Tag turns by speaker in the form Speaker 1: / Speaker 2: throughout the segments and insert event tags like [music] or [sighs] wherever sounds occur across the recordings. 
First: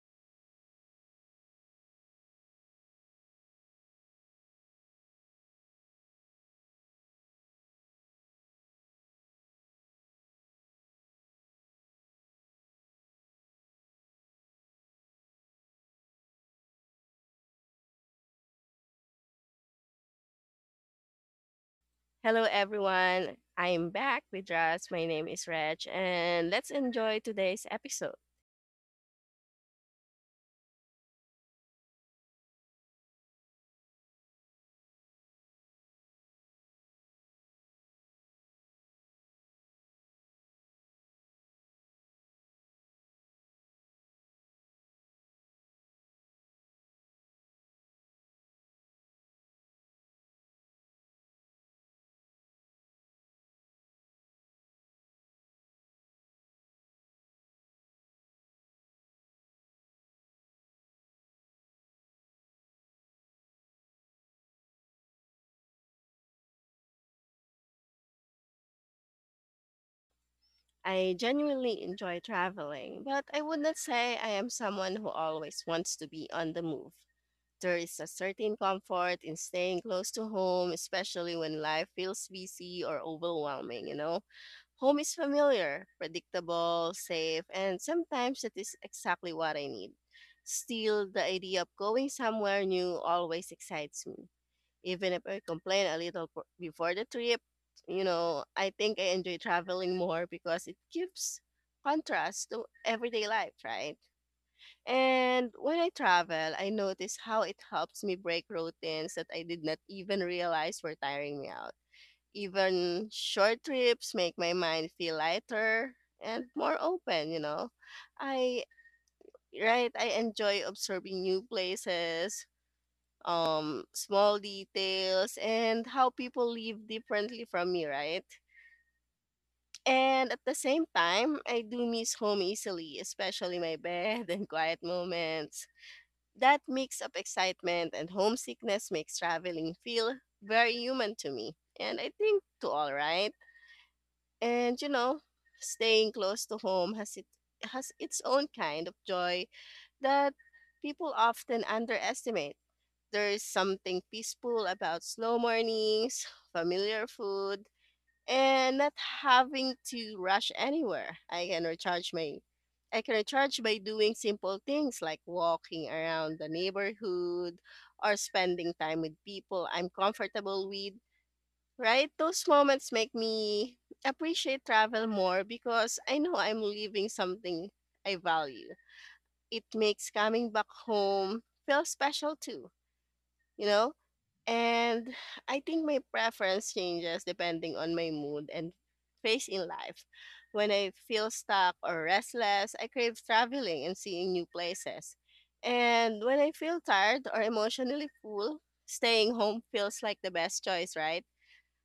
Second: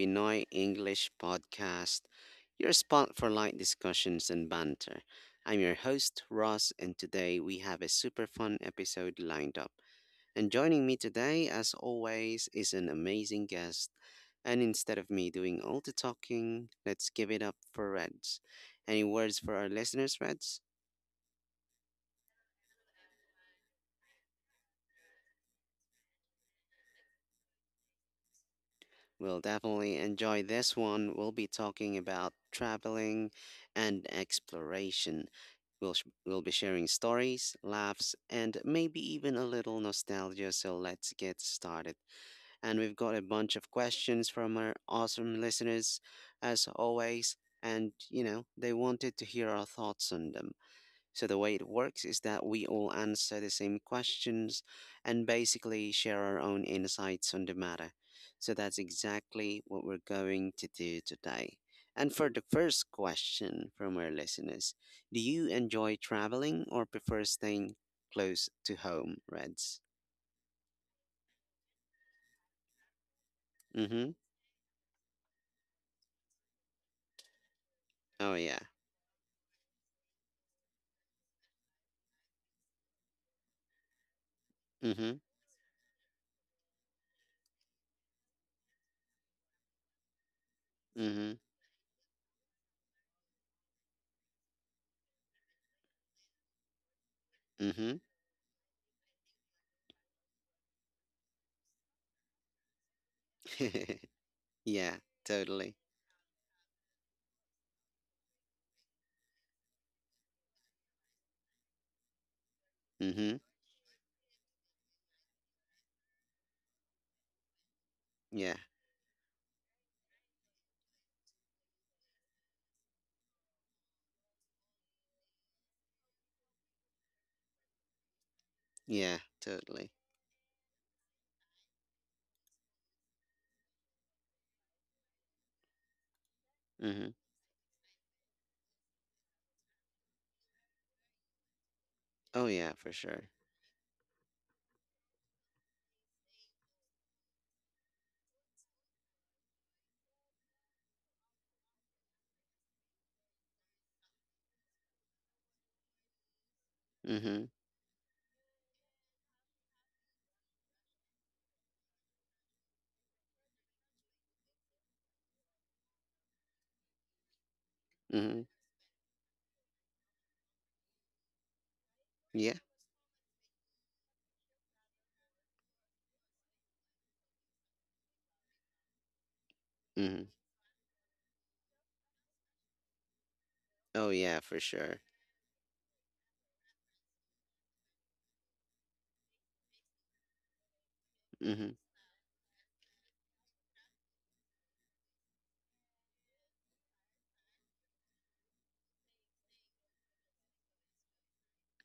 Speaker 1: Pinoy English Podcast, your spot for light discussions and banter. I'm your host, Ross, and today we have a super fun episode lined up. And joining me today, as always, is an amazing guest. And instead of me doing all the talking, let's give it up for Reds. Any words for our listeners, Reds?
Speaker 2: Hello, everyone. I'm back with us. My name is Reg, and let's enjoy today's episode.
Speaker 1: We'll definitely enjoy this one. We'll be talking about traveling and exploration. We'll be sharing stories, laughs, and maybe even a little nostalgia. So let's get started. And we've got a bunch of questions from our awesome listeners, as always. And, you know, they wanted to hear our thoughts on them. So the way it works is that we all answer the same questions and basically share our own insights on the matter. So that's exactly what we're going to do today. And for the first question from our listeners, do you enjoy traveling or prefer staying close to home, Reds?
Speaker 2: I genuinely enjoy traveling, but I would not
Speaker 1: Mm-hmm.
Speaker 2: say I am someone who always wants to be on the move. There is a
Speaker 1: Oh
Speaker 2: certain
Speaker 1: yeah.
Speaker 2: comfort in staying close to home, especially when life feels busy or overwhelming, you know? Home is
Speaker 1: Mm-hmm.
Speaker 2: familiar, predictable, safe, and sometimes that is exactly what I need. Still, the
Speaker 1: Mm-hmm.
Speaker 2: idea of going somewhere new always excites me. Even if I complain a little before the trip, you know, I think I enjoy traveling more because it gives contrast to everyday life,
Speaker 1: Mm-hmm.
Speaker 2: right?
Speaker 1: [laughs] Yeah,
Speaker 2: And
Speaker 1: totally.
Speaker 2: when I travel, I notice how it helps me break routines that I did not even realize were tiring me out. Even
Speaker 1: Mm-hmm.
Speaker 2: short trips make my mind feel lighter and more open.
Speaker 1: Yeah.
Speaker 2: I right, I enjoy observing new places, small details, and how people live differently from me, right?
Speaker 1: Yeah, totally.
Speaker 2: And at the same time, I do miss home easily, especially my bed [laughs] and quiet moments. That mix
Speaker 1: Mm-hmm.
Speaker 2: of excitement and homesickness makes traveling feel very human to me, and I think
Speaker 1: Oh
Speaker 2: to
Speaker 1: yeah,
Speaker 2: all
Speaker 1: for sure.
Speaker 2: right. And you know, staying close to home has its own kind of joy that people often underestimate. There's something peaceful about slow mornings, [sighs] familiar
Speaker 1: Mm-hmm.
Speaker 2: food, and not having to rush anywhere. I can recharge by doing simple things like walking around the neighborhood or
Speaker 1: Mm-hmm.
Speaker 2: spending time with people I'm comfortable with. Right? Those
Speaker 1: Yeah.
Speaker 2: moments make me appreciate travel more because I know I'm leaving something I value. It makes
Speaker 1: Mm-hmm.
Speaker 2: coming back home feel special too, you know?
Speaker 1: Oh yeah, for sure.
Speaker 2: And I think my preference changes depending on my mood and phase in life. When I feel
Speaker 1: Mm-hmm.
Speaker 2: stuck or restless, I crave traveling and seeing new places. And when I feel tired or emotionally full, staying home feels like the best choice, right?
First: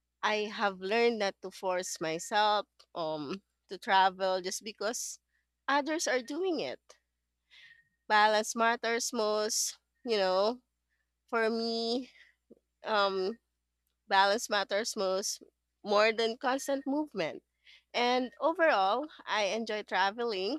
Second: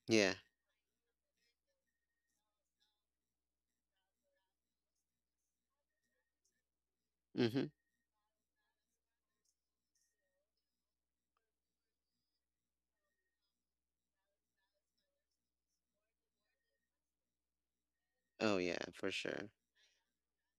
Speaker 1: Yeah.
Speaker 2: I have learned not to force myself um to travel just because others are doing it.
Speaker 1: Mm-hmm.
Speaker 2: Balance matters most, you know. For me, um Balance matters most more than constant movement. And
Speaker 1: Oh yeah,
Speaker 2: overall,
Speaker 1: for
Speaker 2: I
Speaker 1: sure.
Speaker 2: enjoy traveling,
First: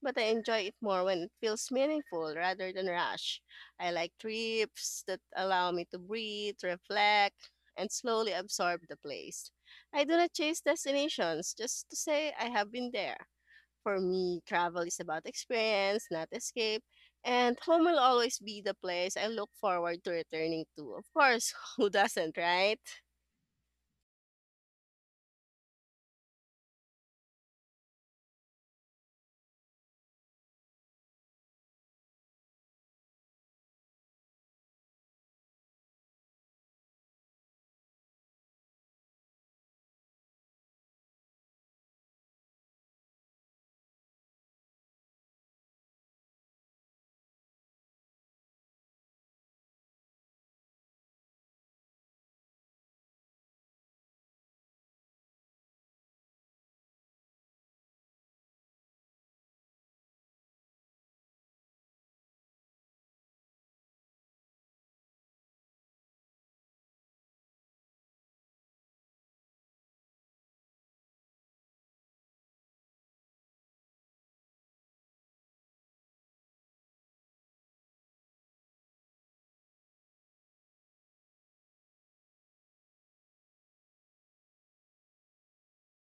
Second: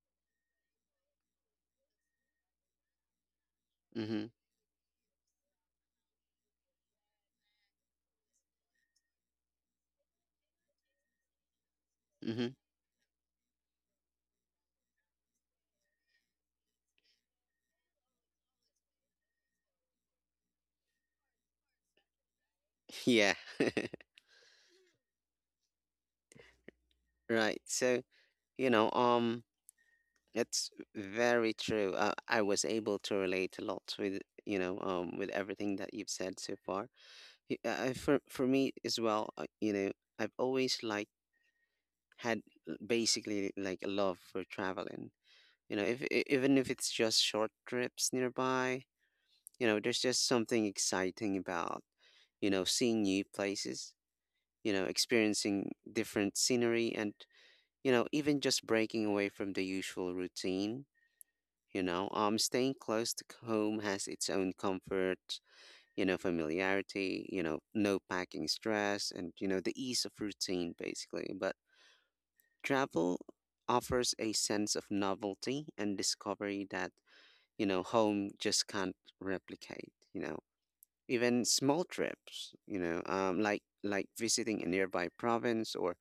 Speaker 2: but I enjoy it more when it feels meaningful rather than rush. I like
Speaker 1: Mm-hmm.
Speaker 2: trips that allow me to breathe, reflect, and slowly absorb the place. I do not chase destinations just to say I
Speaker 1: Mm-hmm.
Speaker 2: have been there. For me, travel is about experience, not escape. And home will always be the place I look forward to returning to. Of course, [laughs] who doesn't, right?
Speaker 1: [laughs] Yeah. [laughs] Right. So you know, um, it's very true. I was able to relate a lot with with everything that you've said so far. For me as well, I've always like had basically like a love for traveling. You know, if e- even if it's just short trips nearby, you know, there's just something exciting about, you know, seeing new places, you know, experiencing different scenery and, you know, even just breaking away from the usual routine, you know. Staying close to home has its own comfort, you know, familiarity, you know, no packing stress and, you know, the ease of routine basically. But travel offers a sense of novelty and discovery that, you know, home just can't replicate, you know. Even small trips, you know, like visiting a nearby province or,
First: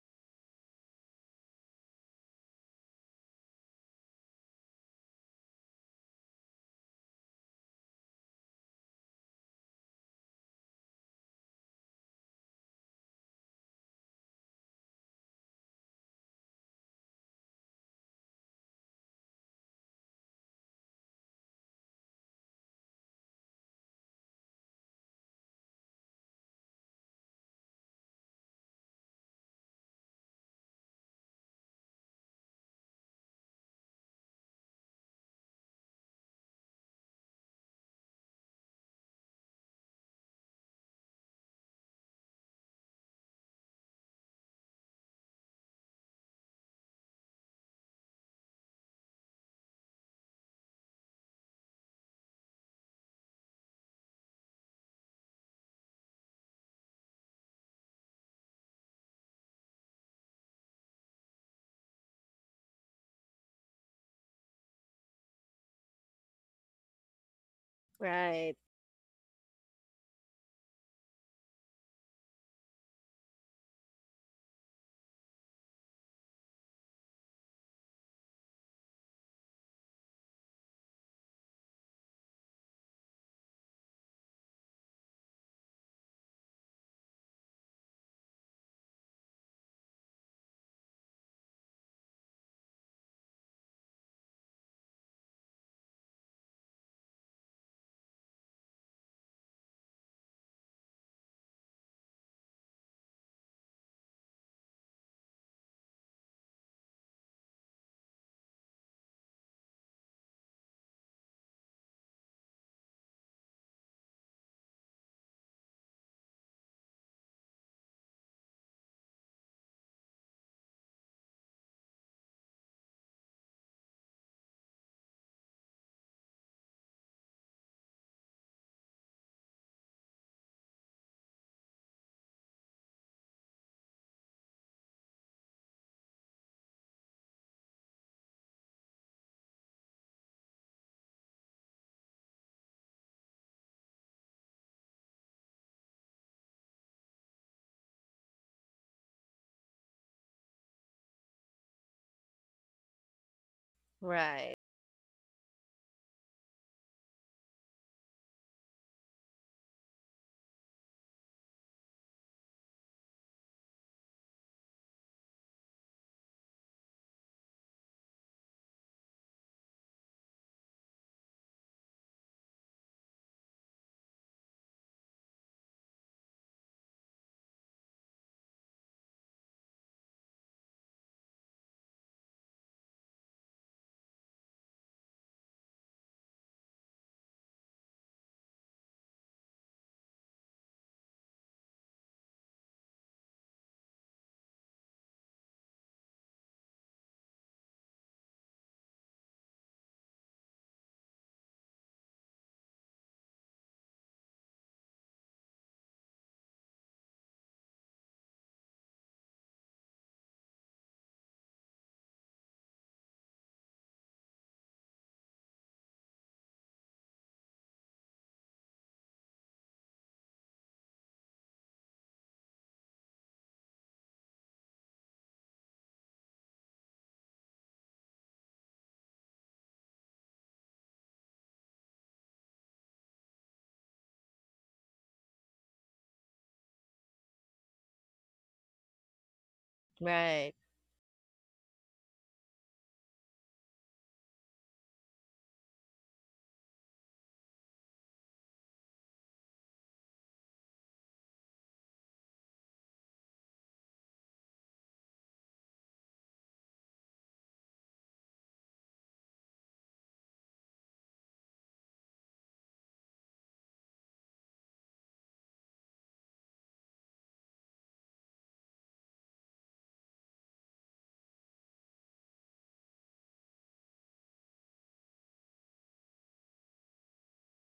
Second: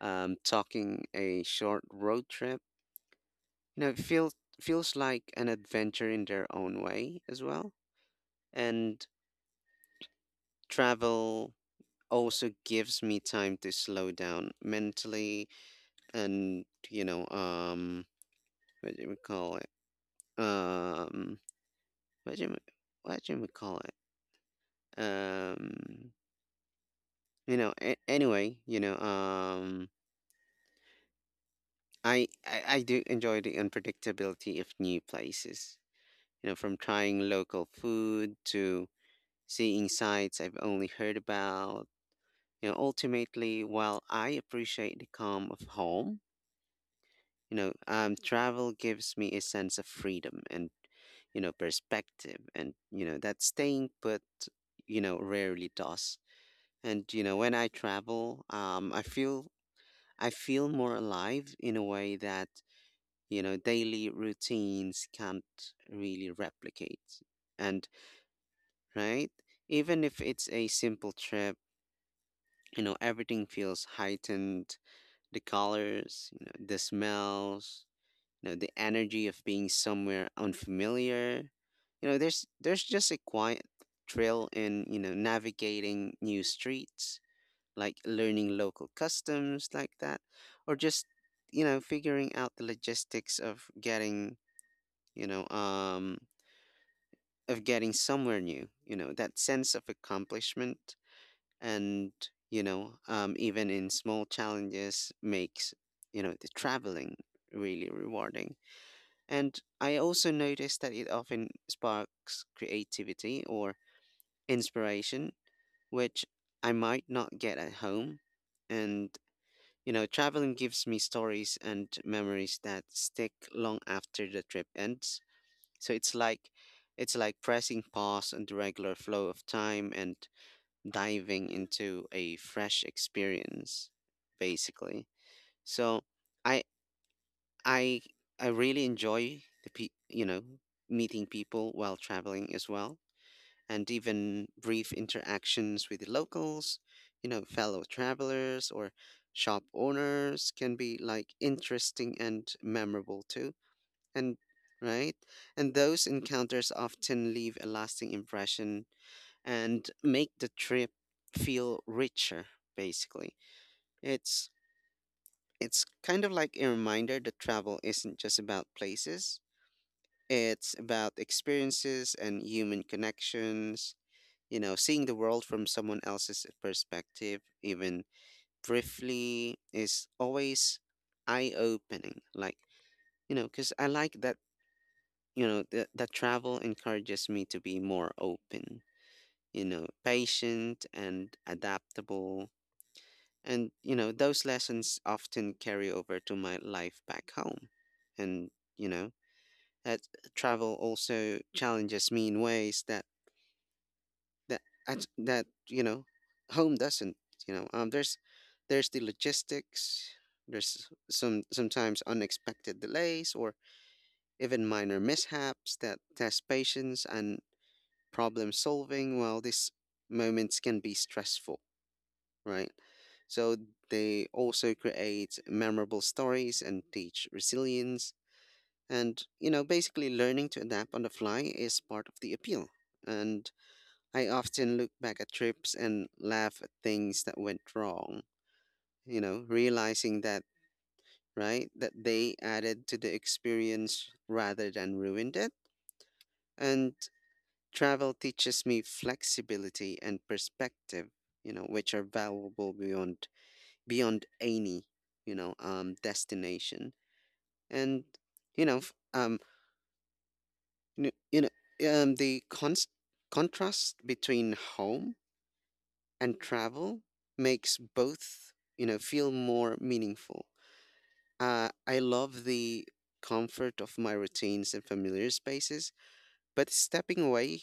Speaker 1: talking a short road trip. You know, it feels like an adventure in their own way as well. And travel also gives me time to slow down mentally and, you know what do we call it um what do we, what do we call it um you know a- anyway you know I do enjoy the unpredictability of new places. You know, from trying local food to seeing sites I've only heard about. You know, ultimately, while I appreciate the calm of home, travel gives me a sense of freedom and, you know, perspective, and you know that staying put, you know, rarely does. And you know, when I travel, I feel more alive in a way that, you know, daily routines can't really replicate. And
Speaker 2: Right,
Speaker 1: right, even if it's a simple trip, you know, everything feels heightened, the colors, you know, the smells, you know, the energy of being somewhere unfamiliar. You know, there's just a quiet thrill in, you know, navigating new streets, like learning local customs like that, or just, you know, figuring out the logistics of getting, you know, um, of getting somewhere new, you know, that sense of accomplishment and, even in small challenges makes, you know, the traveling really rewarding. And I also notice that it often sparks creativity or inspiration, which I might not get at home. And, you know, traveling gives me stories and memories that stick long after the trip ends. So it's like pressing pause on the regular flow of time and diving into a fresh experience, basically. So I I I really enjoy the you know, meeting people while traveling as well, and even brief interactions with the locals, you know, fellow travelers or shop owners can be like interesting and memorable too. And
Speaker 2: right,
Speaker 1: right, and those encounters often leave a lasting impression and make the trip feel richer basically. It's it's kind of like a reminder that travel isn't just about places, it's about experiences and human connections. You know, seeing the world from someone else's perspective, even briefly, is always eye opening. Like, you know, because I like that, you know, that travel encourages me to be more open, you know, patient and adaptable, and you know those lessons often carry over to my life back home. And you know that travel also challenges me in ways that that you know home doesn't, there's the logistics, there's some sometimes unexpected delays or even minor mishaps that test patience and problem solving. Well, these moments can be stressful, right? So they also create memorable stories and teach resilience. And, you know, basically learning to adapt on the fly is part of the appeal. And I often look back at trips and laugh at things that went wrong, you know, realizing that,
Speaker 2: right,
Speaker 1: right, that they added to the experience rather than ruined it. And travel teaches me flexibility and perspective, you know, which are valuable beyond any, destination. And you know, f- n- you know, the cons- contrast between home and travel makes both, you know, feel more meaningful. I love the comfort of my routines and familiar spaces, but stepping away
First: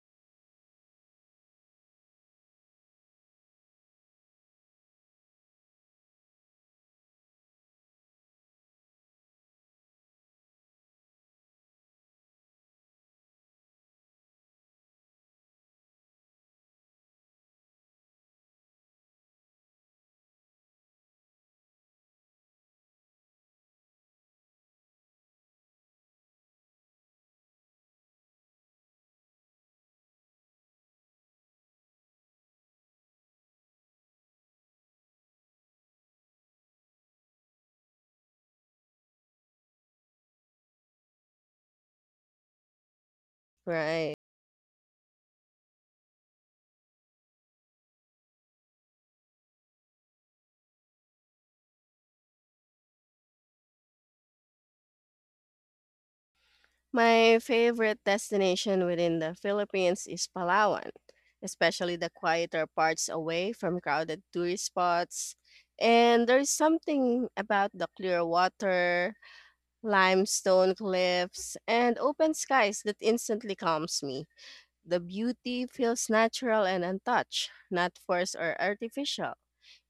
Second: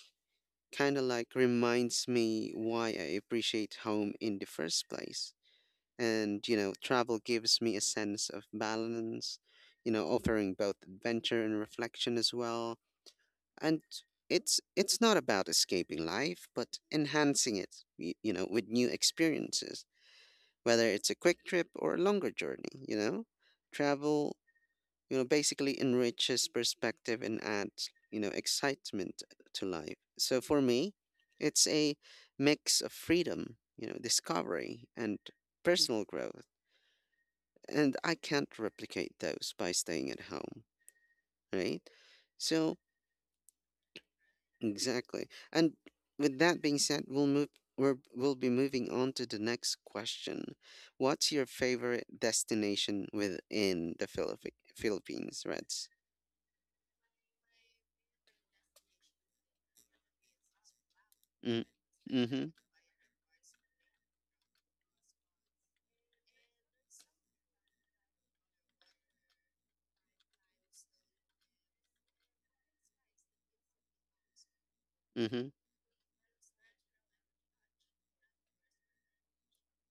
Speaker 1: kind of like reminds me why I appreciate home in the first place. And, you know, travel gives me a sense of balance, you know, offering both adventure and reflection as well. And it's not about escaping life, but enhancing it, you know, with new experiences, whether it's a quick trip or a longer journey, you know? Travel, you know, basically enriches perspective and adds, you know, excitement to life. So for me, it's a mix of freedom, you know, discovery and personal growth. And I can't replicate those by staying at home, right? So
Speaker 2: right.
Speaker 1: exactly. And with that being said, we'll be moving on to the next question. What's your favorite destination within the Philippines, Reds?
Speaker 2: My favorite destination within the Philippines is Palawan,
Speaker 1: Mm,
Speaker 2: especially the
Speaker 1: mm-hmm,
Speaker 2: quieter parts away from crowded tourist spots. And there's something about the clear water, limestone cliffs, and open skies that instantly calms me. The
Speaker 1: mm-hmm.
Speaker 2: beauty feels natural and untouched, not forced or artificial.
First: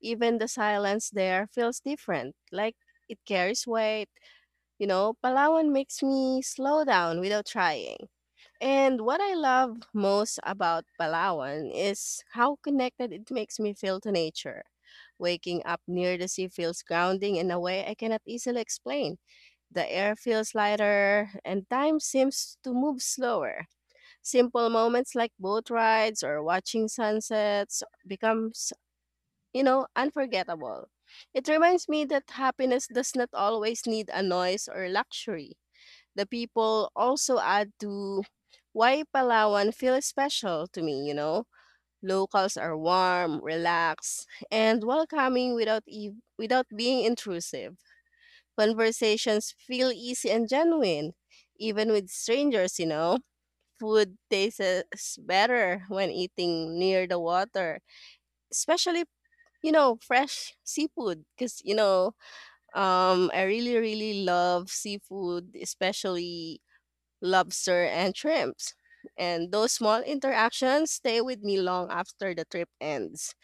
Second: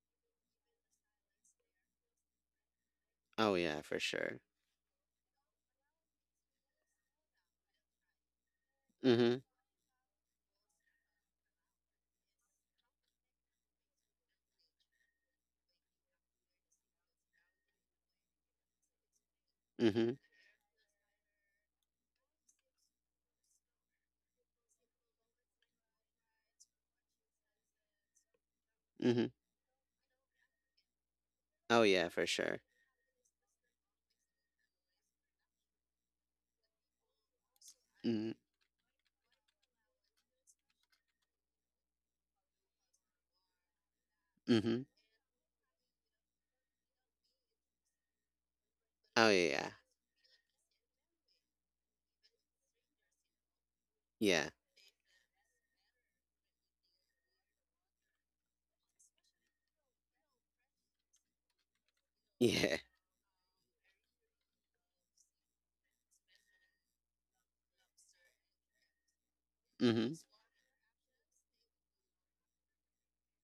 Speaker 2: Even the silence there feels different, like it
Speaker 1: Oh,
Speaker 2: carries
Speaker 1: yeah, for
Speaker 2: weight.
Speaker 1: sure.
Speaker 2: You know, Palawan makes me slow down without trying. And what I
Speaker 1: Mhm,
Speaker 2: love most about Palawan is how connected it makes me feel to nature. Waking up near the sea feels grounding in a way I cannot easily explain. The
Speaker 1: mhm,
Speaker 2: air feels lighter and time seems to move slower. Simple moments like boat rides or watching sunsets becomes,
Speaker 1: mhm.
Speaker 2: you know, unforgettable. It
Speaker 1: Oh,
Speaker 2: reminds me
Speaker 1: yeah,
Speaker 2: that
Speaker 1: for sure.
Speaker 2: happiness does not always need a noise or luxury. The people also add to
Speaker 1: Mhm,
Speaker 2: why Palawan feels special to me, you know? Locals are warm, relaxed, and
Speaker 1: mhm.
Speaker 2: welcoming without being intrusive.
Speaker 1: Oh,
Speaker 2: Conversations
Speaker 1: yeah.
Speaker 2: feel easy and genuine, even with strangers, you know? Food
Speaker 1: Yeah.
Speaker 2: tastes better when eating near the water, especially, you know, fresh seafood because, you know,
Speaker 1: [laughs] Yeah.
Speaker 2: I really, really love seafood, especially lobster, and shrimps. And those small
Speaker 1: Mhm,
Speaker 2: interactions stay with me long after the trip ends.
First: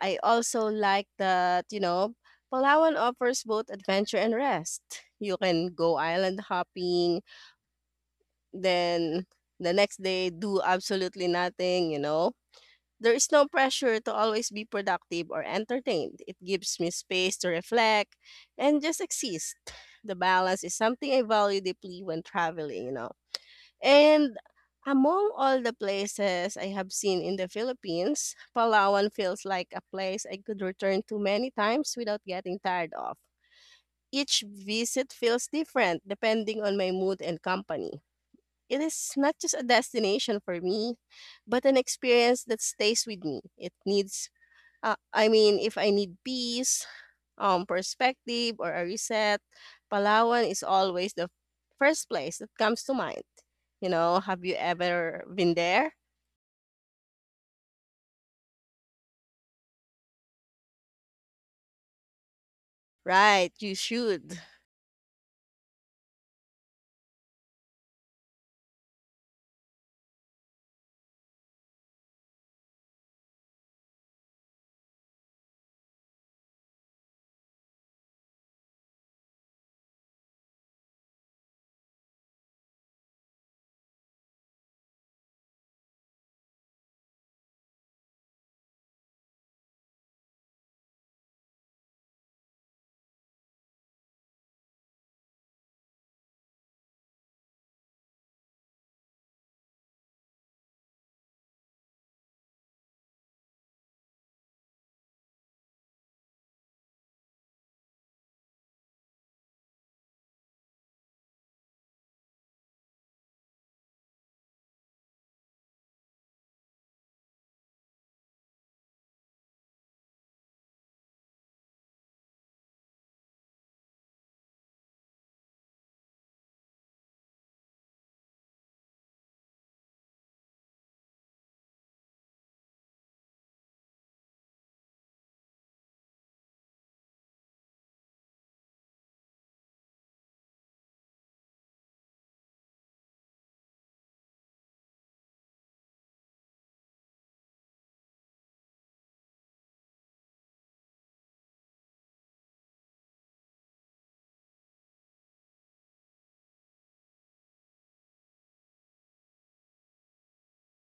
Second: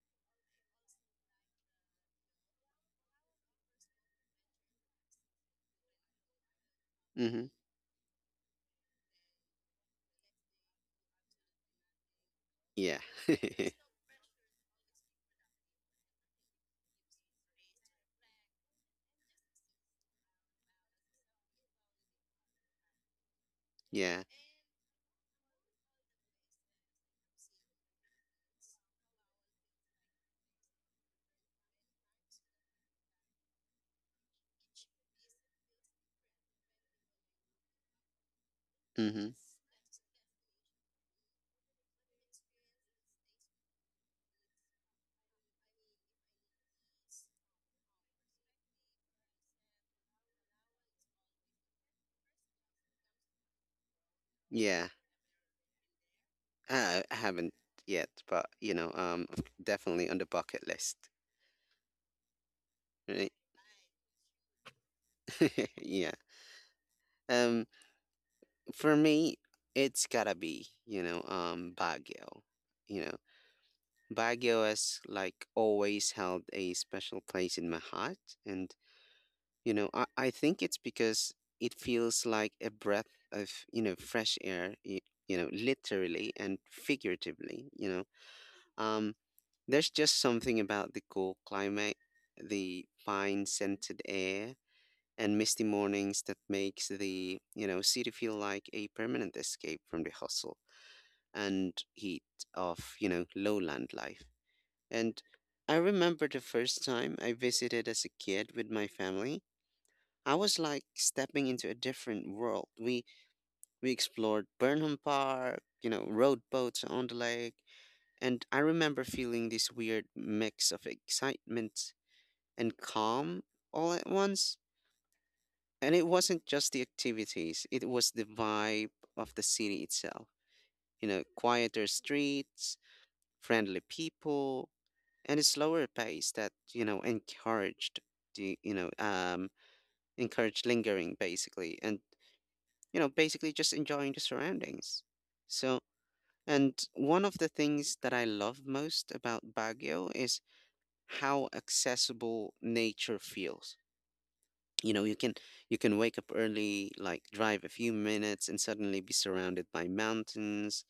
Speaker 2: I also like that, you know, Palawan offers both adventure and rest. You can go island hopping,
Speaker 1: mhm.
Speaker 2: then the next day do absolutely nothing, you know.
Speaker 1: Yeah.
Speaker 2: There is no
Speaker 1: [laughs]
Speaker 2: pressure to always be productive or entertained. It gives me space to reflect and just exist. The balance is something I value deeply when traveling, you know.
Speaker 1: Yeah.
Speaker 2: And among all the places I have seen in the Philippines, Palawan feels like a place I could return to many times without getting tired of. Each visit feels different depending on my mood and company. It is not
Speaker 1: Mhm.
Speaker 2: just a destination for me, but an experience that stays with me. I mean, if I need peace, perspective or a reset, Palawan is always the first place that comes to mind. You know, have you
Speaker 1: Yeah.
Speaker 2: ever been there?
Speaker 1: I haven't yet, but, definitely on the bucket list, right?
Speaker 2: Right, you should.
Speaker 1: [laughs] Yeah. Um, for me, it's gotta be, Baguio. You know, Baguio has, like, always held a special place in my heart. And you know, I think it's because it feels like a breath of, you know, fresh air, you know, literally and figuratively, you know. Um, there's just something about the cool climate, the fine scented air, and misty mornings that makes the, you know, city feel like a permanent escape from the hustle and heat of, you know, lowland life. And I remember the first time I visited as a kid with my family, I was like stepping into a different world. We explored Burnham Park, you know, rowed boats on the lake, and I remember feeling this weird mix of excitement and calm all at once. And it wasn't just the activities; it was the vibe of the city itself. You know, quieter streets, friendly people, and a slower pace that you know encouraged the you know um lingering basically, and you know, basically just enjoying the surroundings. So, and one of the things that I love most about Baguio is how accessible nature feels. You know, you can wake up early, like drive a few minutes and suddenly be surrounded by mountains,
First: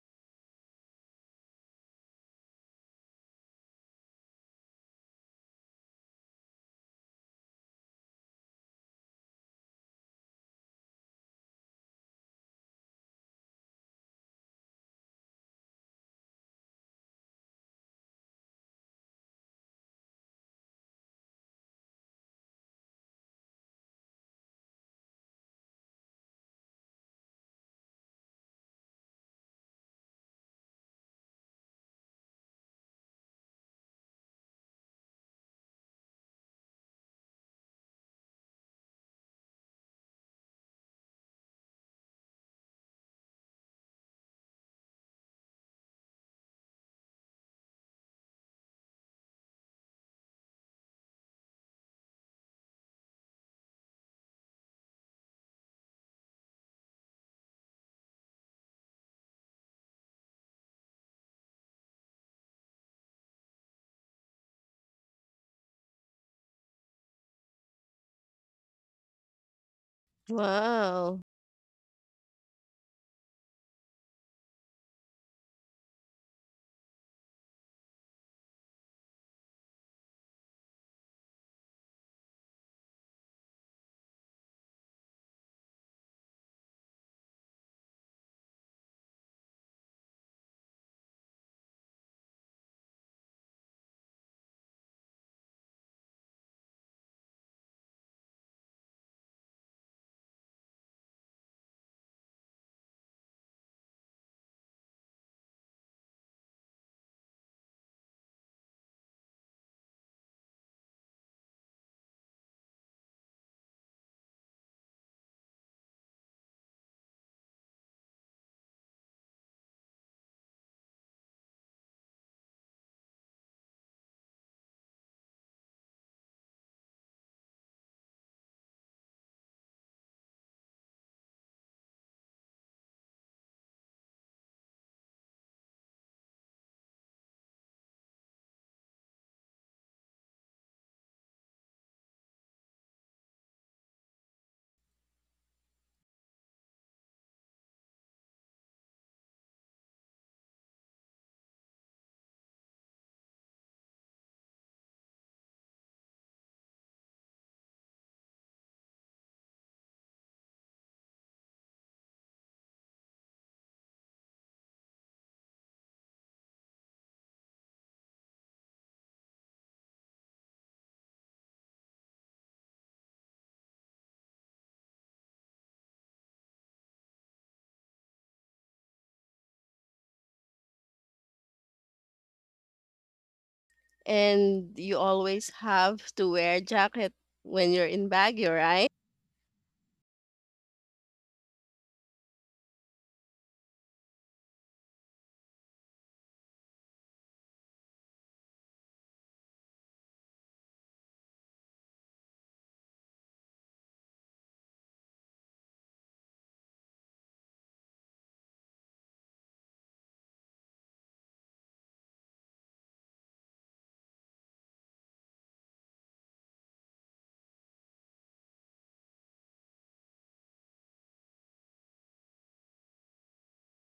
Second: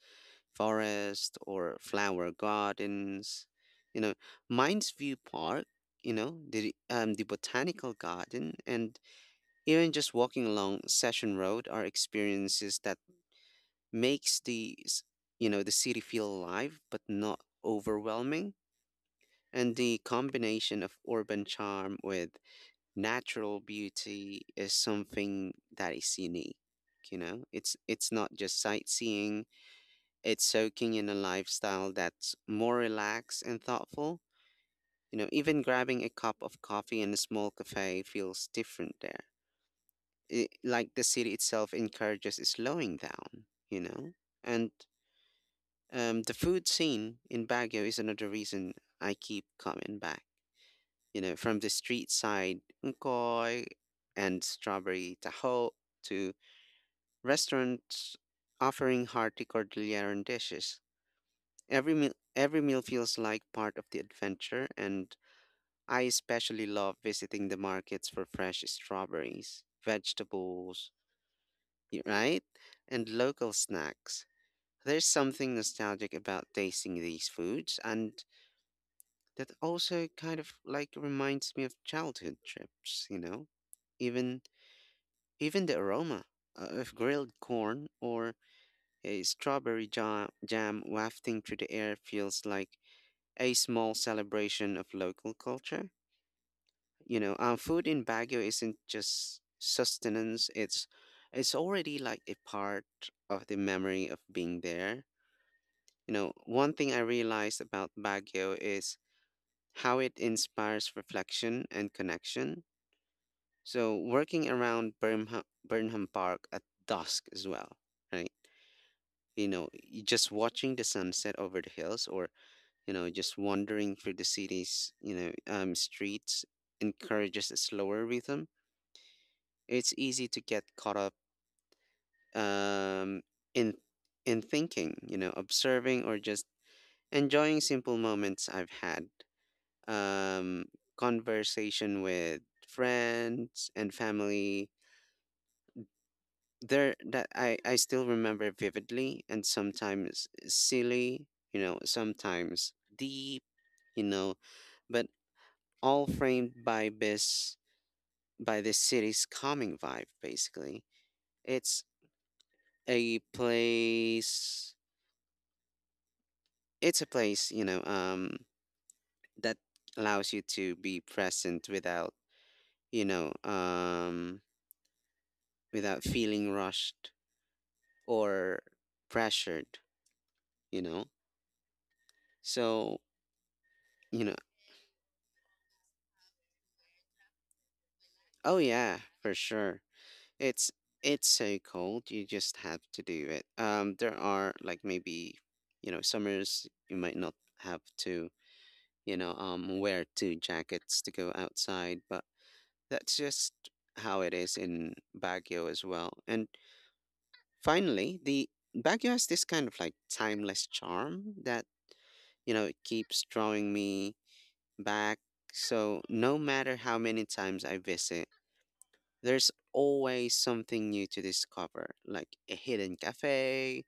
Speaker 1: forest, or flower gardens. You know, Mines View Park, you know, the botanical garden, and even just walking along Session Road are experiences that makes you know the city feel alive but not overwhelming. And the combination of urban charm with natural beauty is something that is unique. You know, it's not just sightseeing, it's soaking in a lifestyle that's more relaxed and thoughtful. You know, even grabbing a cup of coffee in a small cafe feels different there. It, like the city itself encourages slowing down, you know. And the food scene in Baguio is another reason I keep coming back. You know, from the street side unkoy and strawberry taho to restaurants offering hearty Cordilleran dishes. Every meal feels like part of the adventure. And I especially love visiting the markets for fresh strawberries, vegetables,
Speaker 2: Wow.
Speaker 1: right, and local snacks. There's something nostalgic about tasting these foods, and that also kind of like reminds me of childhood trips, you know? Even even the aroma, of grilled corn or a strawberry jam wafting through the air feels like a small celebration of local culture. You know, food in Baguio isn't just sustenance, it's already like a part of the memory of being there. You know, one thing I realized about Baguio is how it inspires reflection and connection. So working around Burnham Park at dusk as well, right? Just watching the sunset over the hills or, just wandering through the city's, streets encourages a slower rhythm. It's easy to get caught up um, in in thinking, observing or just enjoying simple moments I've had. Um, conversation with friends and family there that I still remember vividly and sometimes silly, sometimes deep, you know, but all framed by this city's calming vibe basically. It's a place it's a place, that allows you to be present without, you know, um without feeling rushed or pressured, you know. So, you know,
Speaker 2: And you always have to wear jacket when you're in Baguio,
Speaker 1: oh
Speaker 2: right?
Speaker 1: yeah, for sure. It's it's so cold. You just have to do it. There are like maybe, summers you might not have to, wear two jackets to go outside, but that's just how it is in Baguio as well. And finally, the Baguio has this kind of like timeless charm that, it keeps drawing me back. So no matter how many times I visit, there's always something new to discover, like a hidden cafe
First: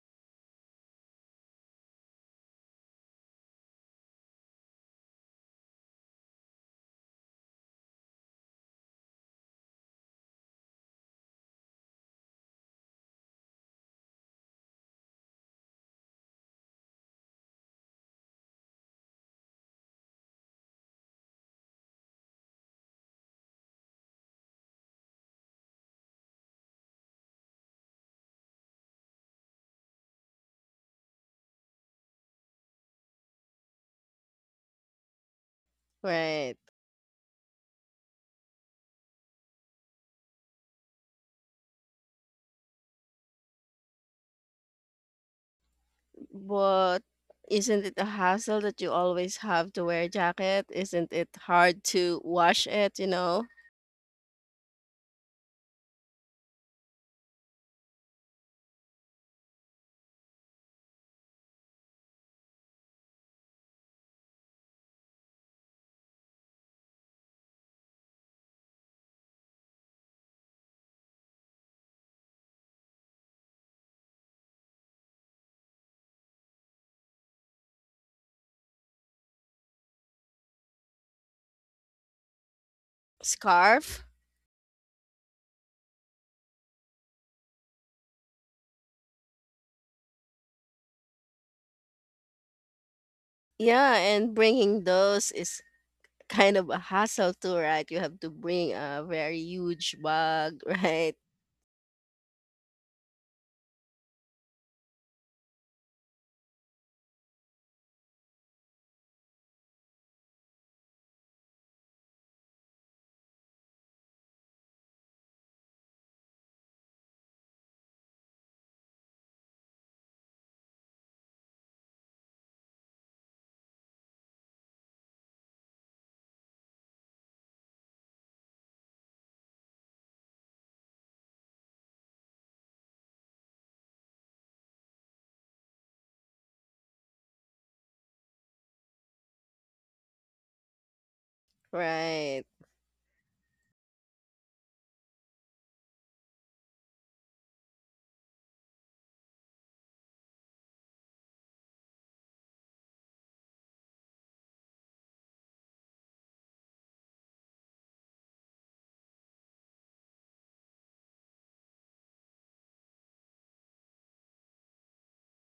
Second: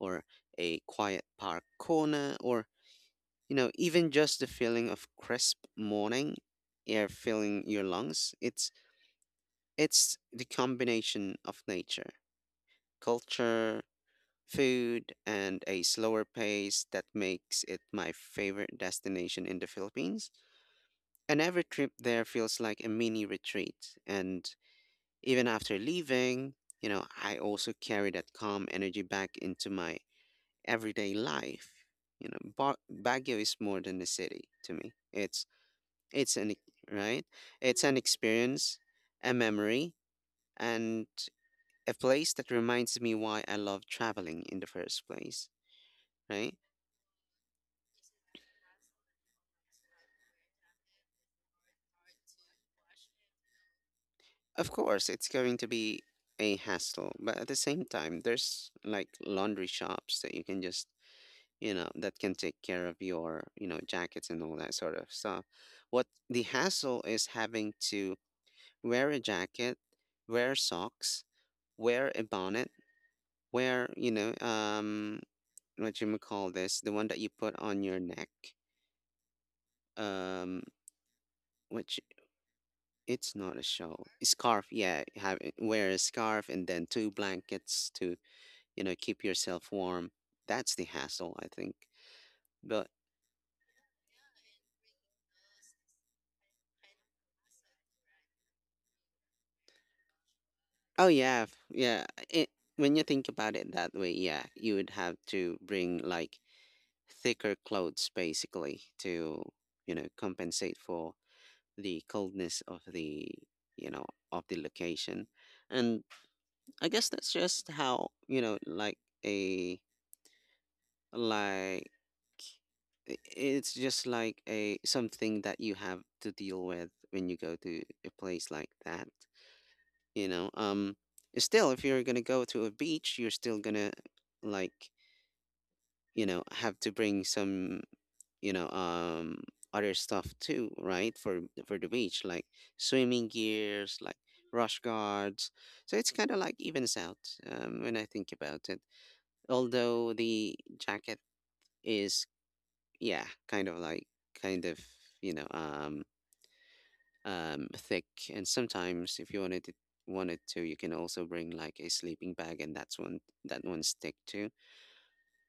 Speaker 1: or a quiet park corner, or, even just the feeling of crisp morning air filling your lungs. It's the combination of nature, culture, food, and a slower pace that makes it my favorite destination in the Philippines. And every trip there feels like a mini retreat. And even after leaving, I also carry that calm energy back into my everyday life. Baguio is more than a city to me. It's
Speaker 2: Right.
Speaker 1: right. It's an experience, a memory, and a place that reminds me why I love traveling in the first place. Right.
Speaker 2: But isn't it a hassle that you always have to wear jacket? Isn't it hard to wash it, you know?
Speaker 1: Of course, it's going to be a hassle, but at the same time, there's like laundry shops that you can just that can take care of your, jackets and all that sort of stuff. What the hassle is having to wear a jacket, wear socks, wear a bonnet, wear, what you may call this, the one that you put on your neck, um, which it's not a
Speaker 2: Scarf?
Speaker 1: shawl, scarf. Yeah, have wear a scarf and then two blankets to, keep yourself warm. That's the hassle, I think. But
Speaker 2: Yeah, and bringing those is kind of a hassle too, right? You have to bring a very huge bag, [laughs]
Speaker 1: Oh
Speaker 2: right?
Speaker 1: yeah, f- yeah. It, when you think about it that way, yeah, you would have to bring like thicker clothes basically to, compensate for the coldness of the, you know, of the location. And I guess that's just how, like a like it's just like a something that you have to deal with when you go to a place like that. you know um Still if you're gonna go to a beach you're still gonna like have to bring some you know um other stuff too, right? For the beach
Speaker 2: Right.
Speaker 1: like swimming gears like rush guards. So it's kind of like evens out when I think about it, although the jacket is yeah kind of like kind of you know um thick. And sometimes, if you wanted to, you can also bring like a sleeping bag, and that one's thick too.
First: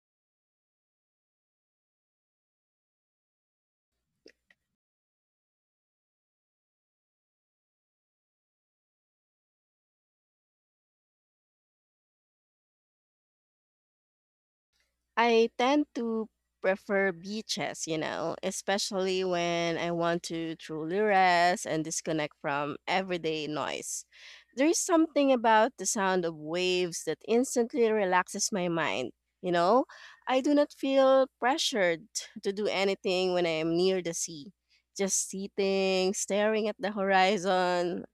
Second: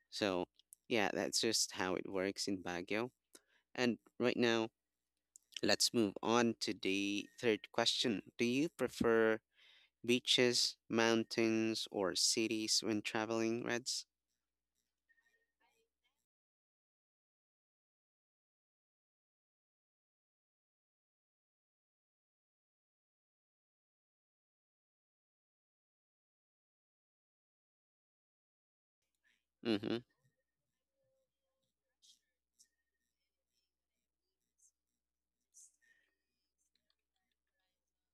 Speaker 1: So, yeah, that's just how it works in Baguio. And right now, let's move on to the third question. Do you prefer beaches, mountains, or cities when traveling, Reds?
Speaker 2: I tend to prefer beaches, you know, especially when I want to truly rest and disconnect from everyday noise. There's something about the sound of waves that instantly relaxes my mind. You know,
Speaker 1: Mm-hmm.
Speaker 2: I do not feel pressured to do anything when I am near the sea. Just sitting, staring at the horizon,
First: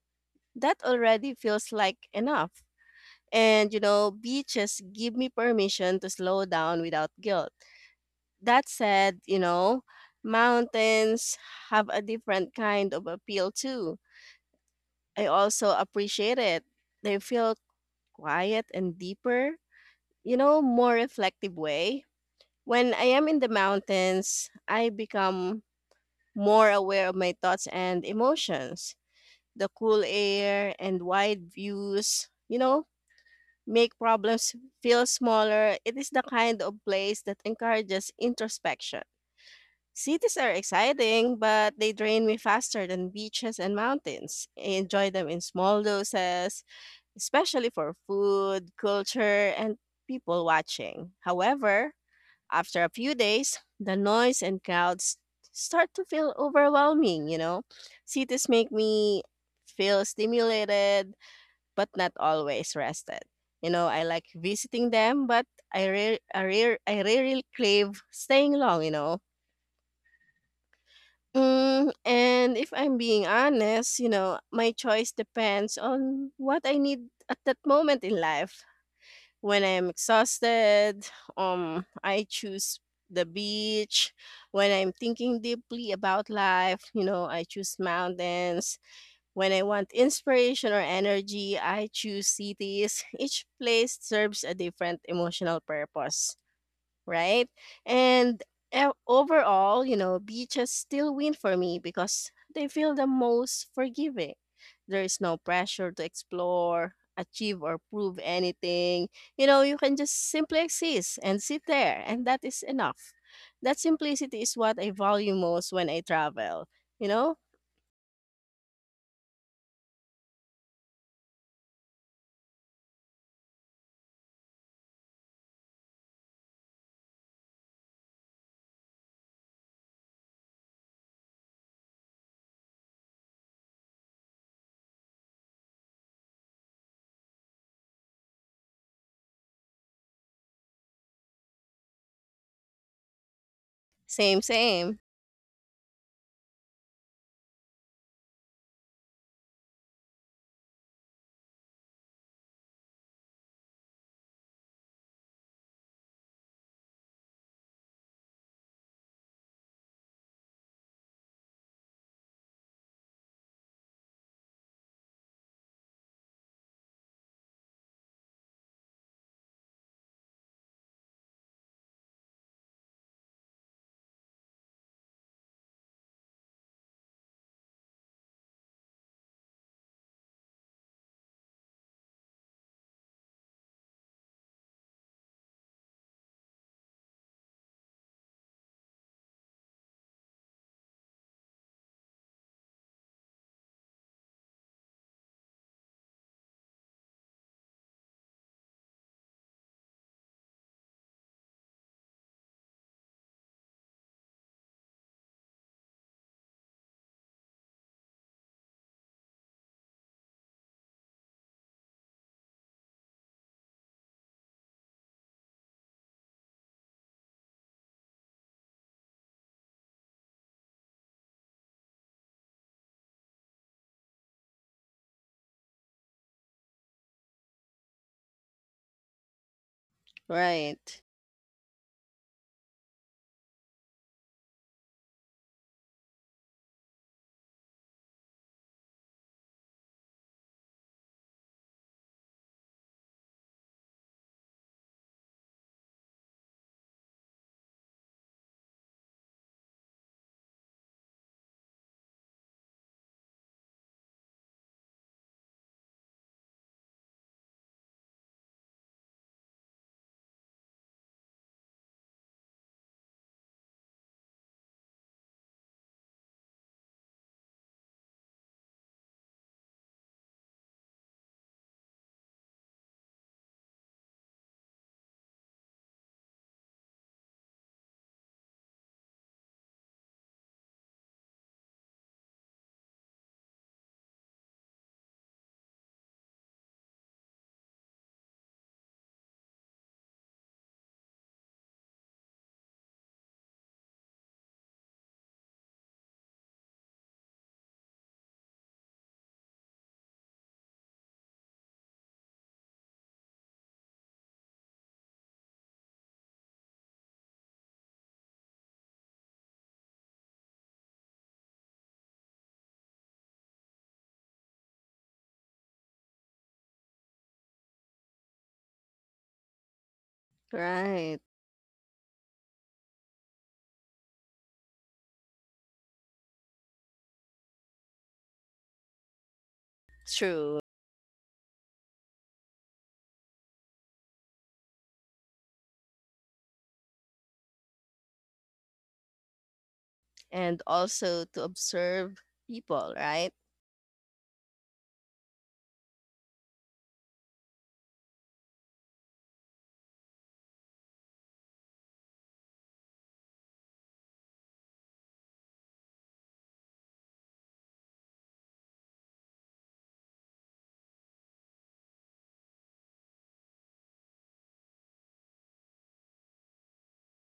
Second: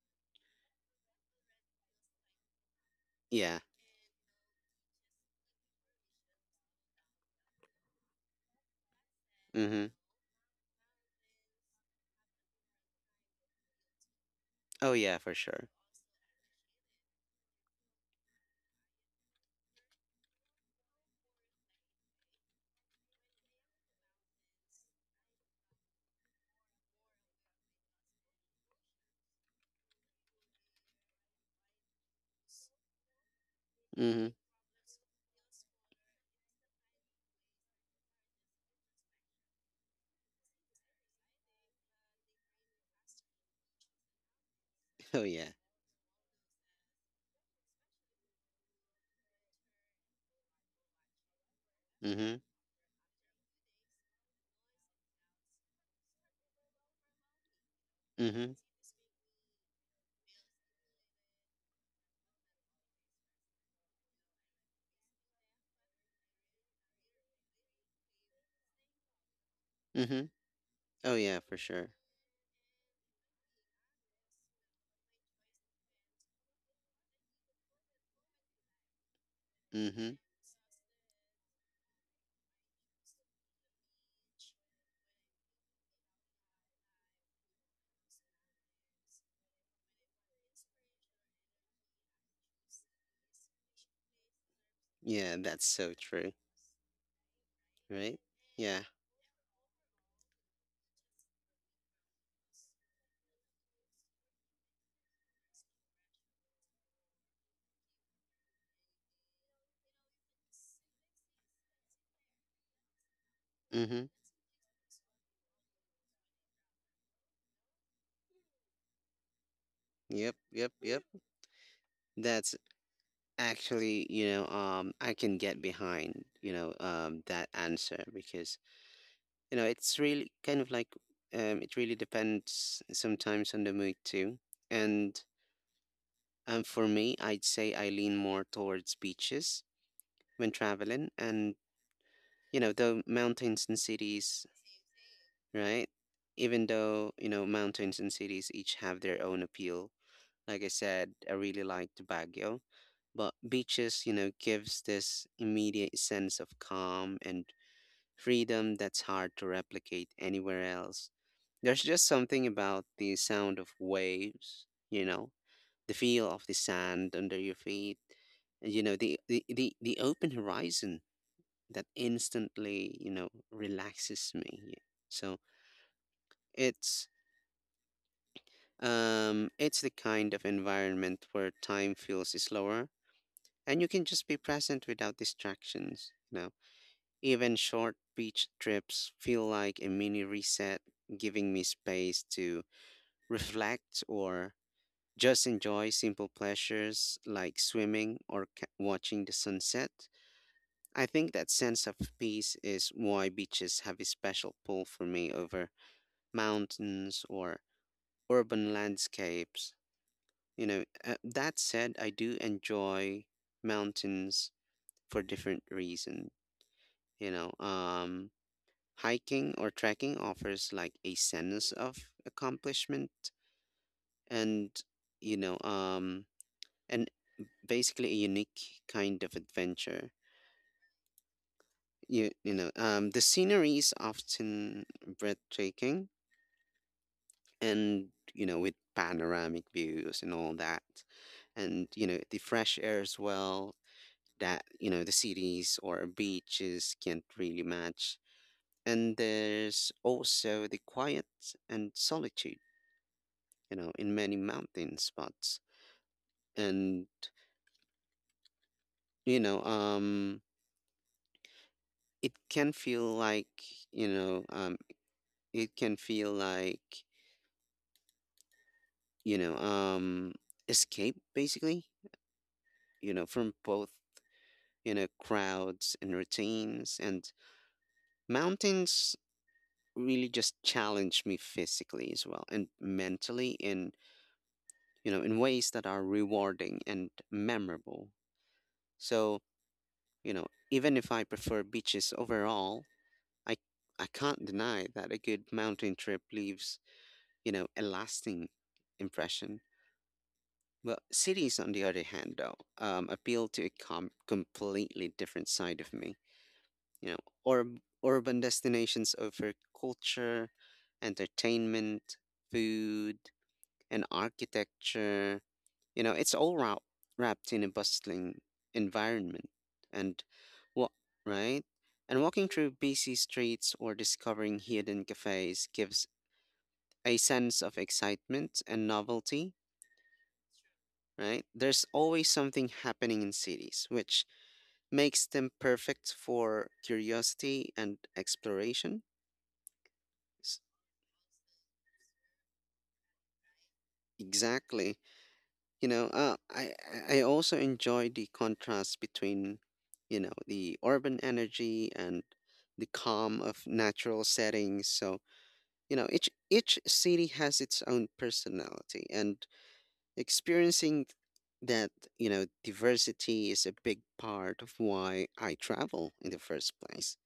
Speaker 2: that already feels like enough.
Speaker 1: Yeah.
Speaker 2: And you know, beaches give me permission to slow down without guilt. That said, you know,
Speaker 1: Mm-hmm.
Speaker 2: mountains have a different kind of appeal too.
Speaker 1: Oh yeah,
Speaker 2: I
Speaker 1: for sure.
Speaker 2: also appreciate it. They feel quiet and deeper, you know, more reflective way. When I am in the mountains, I become more aware of my thoughts and emotions. The cool air and wide views, you know, make
Speaker 1: Mm-hmm. [laughs]
Speaker 2: problems feel smaller. It is the kind of place that encourages introspection. Cities are exciting, but they drain me faster than beaches and mountains. I enjoy
Speaker 1: Oh
Speaker 2: them in
Speaker 1: yeah.
Speaker 2: small doses, especially for food, culture, and people watching. However,
Speaker 1: Mm-hmm.
Speaker 2: after a few days, the noise and crowds start to feel overwhelming, you know? Cities
Speaker 1: Mm-hmm.
Speaker 2: make me feel stimulated, but not always rested. You know, I like visiting them, but I really crave staying long, you know.
Speaker 1: Mm-hmm. Oh yeah, for sure.
Speaker 2: Mm, and if I'm being honest, you know, my choice depends on what I need at that moment in life. When I'm
Speaker 1: Mm-hmm.
Speaker 2: exhausted, I choose the beach. When I'm thinking deeply about life, you know, I choose mountains when I want inspiration or energy, I choose cities. [laughs] Each place serves a different
Speaker 1: Yeah,
Speaker 2: emotional
Speaker 1: that's so true.
Speaker 2: purpose, right?
Speaker 1: Right?
Speaker 2: And
Speaker 1: Yeah.
Speaker 2: overall, you know, beaches still win for me because they feel the most forgiving. There is no pressure to explore, achieve, or prove anything. You know, you can just simply exist and sit there, and that is enough. That
Speaker 1: Mm-hmm.
Speaker 2: simplicity is what I value most when I travel. You know,
Speaker 1: Yep, yep, yep. That's actually, I can get behind, that answer because, it's really kind of like, it really depends sometimes on the mood too. And for me, I'd say I lean more towards beaches when traveling and, the mountains and
Speaker 2: same,
Speaker 1: cities,
Speaker 2: same.
Speaker 1: right? Even though, mountains and cities each have their own appeal. Like I said, I really liked Baguio, but beaches, gives this immediate sense of calm and freedom that's hard to replicate anywhere else. There's just something about the sound of waves, the feel of the sand under your feet, and, the open horizon that instantly, relaxes me. So it's it's the kind of environment where time feels slower and you can just be present without distractions, you know. Even short beach trips feel like a mini reset, giving me space to [laughs] reflect or just enjoy simple pleasures like swimming or watching the sunset. I think that sense of peace is why beaches have a special pull for me over mountains or urban landscapes. That said, I do enjoy mountains for different reason. You know, um, Hiking or trekking offers like a sense of accomplishment and you know um and basically a unique kind of adventure.
Speaker 2: Right.
Speaker 1: The scenery is often breathtaking and with panoramic views and all that, and the fresh air as well, that the cities or beaches can't really match. And there's also the quiet and solitude, in many mountain spots. And, you know, um, it can feel like, you know, um, it can feel like, you know, um, escape basically, from both, crowds and routines. And mountains really just challenge me physically as well and mentally in, in ways that are rewarding and memorable. So, even if I prefer beaches overall, I I can't deny that a good mountain trip leaves, a lasting impression. But cities, on the other hand, though, appeal to a completely different side of me. You know, or Urban destinations offer culture, entertainment, food, and architecture. It's all wrapped in a bustling environment. And what,
Speaker 2: Right.
Speaker 1: right? And walking through busy streets or discovering hidden cafes gives a sense of excitement and novelty,
Speaker 2: True.
Speaker 1: right? There's always something happening in cities, which makes them perfect for curiosity and exploration.
Speaker 2: And
Speaker 1: S-
Speaker 2: also to observe people, right?
Speaker 1: Exactly. You know, uh, I I also enjoy the contrast between, the urban energy and the calm of natural settings. So, each city has its own personality, and experiencing that, diversity is a big part of why I travel in the first place.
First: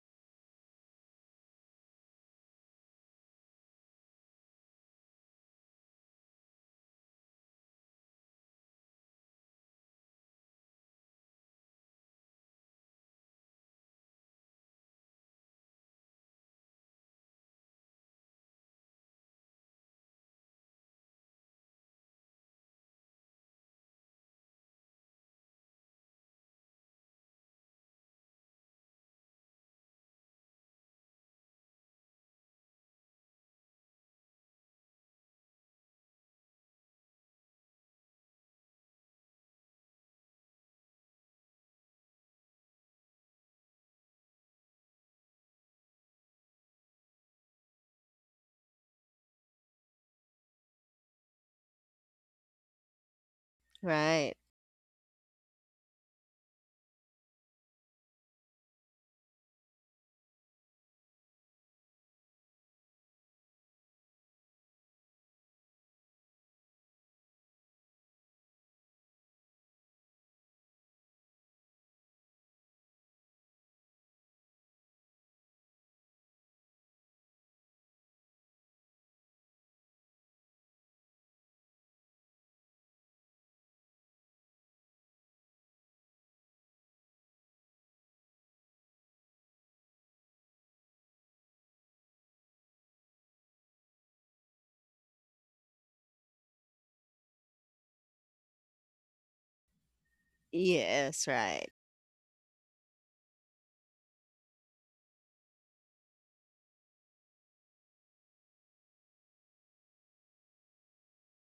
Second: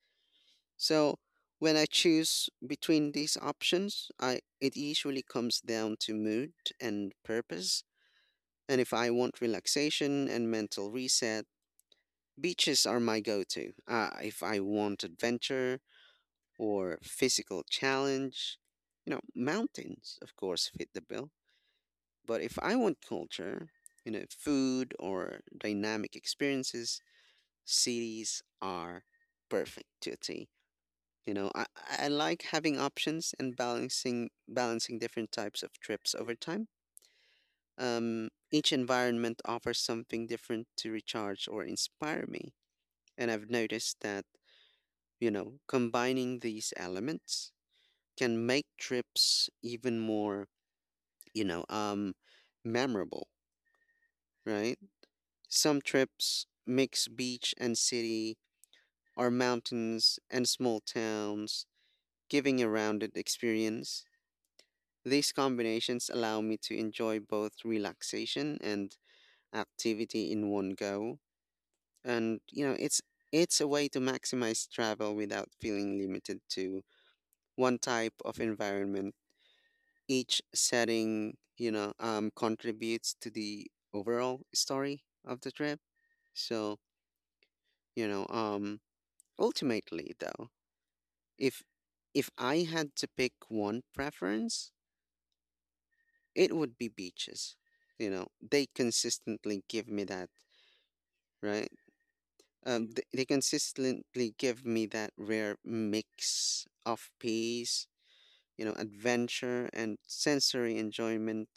Speaker 1: So, when I choose between these options, I it usually comes down to mood and purpose. And if I want relaxation and mental reset, beaches are my go to. If I want adventure or physical challenge, mountains, of course, fit the bill. But if I want culture, food or dynamic experiences, cities are perfect to a T. You know, I, I like having options and balancing different types of trips over time. Each environment offers something different to recharge or inspire me. And I've noticed that, combining these elements can make trips even more, you know, um, memorable,
Speaker 2: Right.
Speaker 1: right? Some trips mix beach and city or mountains and small towns, giving a rounded experience. These combinations allow me to enjoy both relaxation and activity in one go. And it's a way to maximize travel without feeling limited to one type of environment. Each setting contributes to the overall story of the trip. So you know um ultimately though, if if I had to pick one preference, it would be beaches. They consistently give me that,
Speaker 2: Yes, right.
Speaker 1: right? They consistently give me that rare mix of peace, adventure and sensory enjoyment.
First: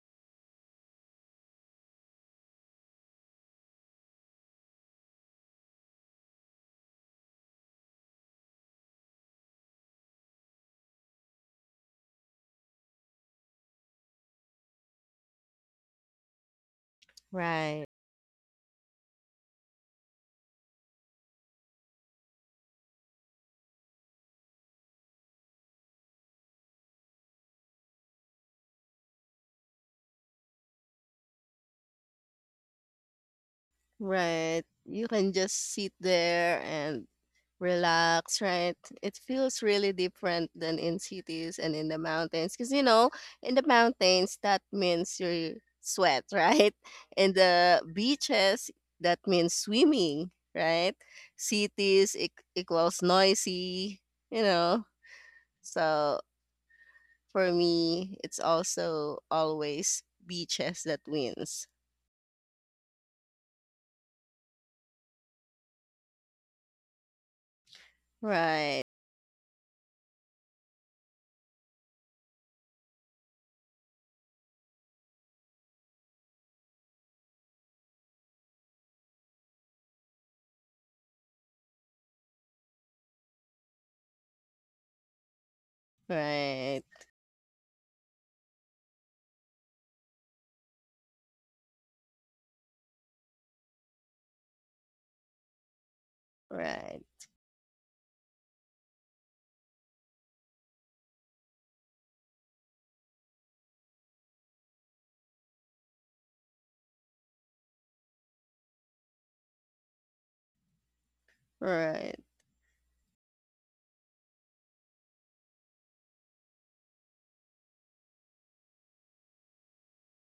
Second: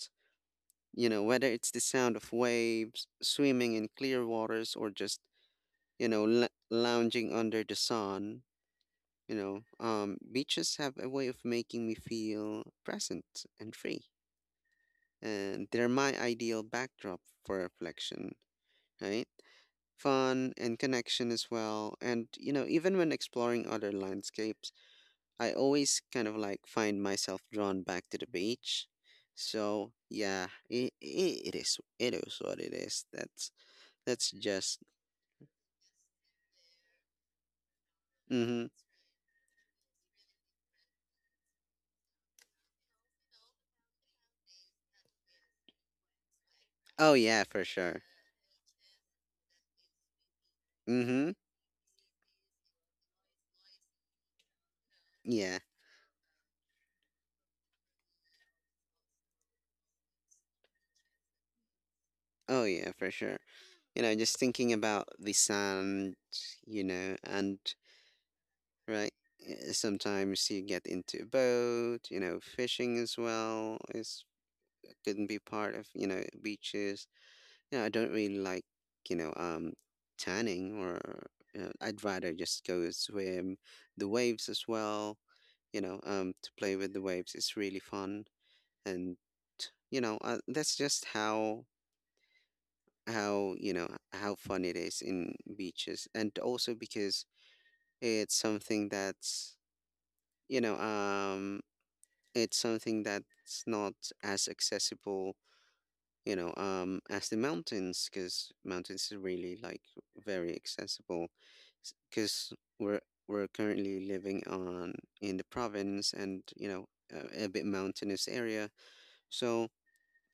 Speaker 1: You know, whether it's the sound of waves, swimming in clear waters, or just, lounging under the sun, beaches have a way of making me feel present and free. And they're my ideal backdrop for
Speaker 2: Right.
Speaker 1: reflection, right? Fun and connection as well. And you know, even when exploring other landscapes, I always kind of like find myself drawn back to the beach. So yeah, it is what it is. That's
Speaker 2: Right.
Speaker 1: just
Speaker 2: You can just sit there and relax,
Speaker 1: Mm-hmm.
Speaker 2: right? It feels really different than in cities and in the mountains. Because, you know, in the mountains, that means you sweat, [laughs] right?
Speaker 1: Oh
Speaker 2: In
Speaker 1: yeah, for
Speaker 2: the
Speaker 1: sure.
Speaker 2: beaches, that means swimming, right?
Speaker 1: Mm-hmm.
Speaker 2: Equals noisy, you know?
Speaker 1: Yeah.
Speaker 2: So for me, it's also always beaches that wins.
Speaker 1: Oh yeah, for sure. You know, just thinking about the sand, you know, and
Speaker 2: Right,
Speaker 1: right. Sometimes you get into a boat, fishing as well is can be part of, beaches. Yeah, I don't really like, you know, um, tanning or I'd rather just go swim the waves as well, to play
Speaker 2: right,
Speaker 1: with the waves. It's really fun. And, that's just how, how fun it is in beaches. And also
Speaker 2: right,
Speaker 1: because it's something you know, um, it's something that's not as accessible, as the mountains, because mountains are really very accessible.
Speaker 2: right.
Speaker 1: Because we're we're currently living on in the province, and a bit mountainous area. So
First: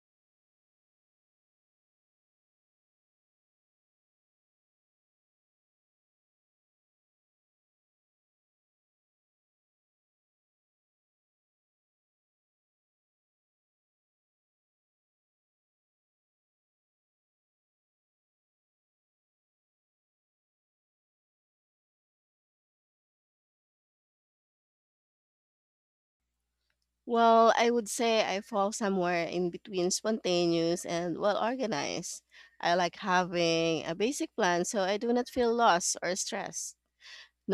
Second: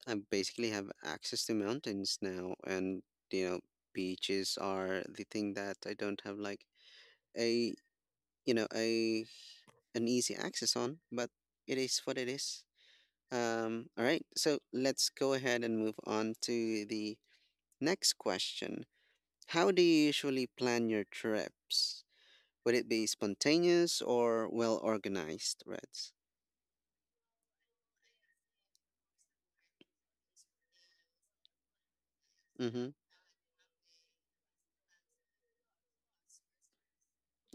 Speaker 1: I basically have access to mountains now, and you know, beaches are the thing that I don't have a you know a an easy access on, but it is what it is. All right, so let's go ahead and move on to the next question. How do you usually plan your trips? Would it be spontaneous or well organized, Reds?
Speaker 2: Well, I would say I fall somewhere in between spontaneous and well organized. I
Speaker 1: Mm-hmm.
Speaker 2: like having a basic plan so I do not feel lost or stressed.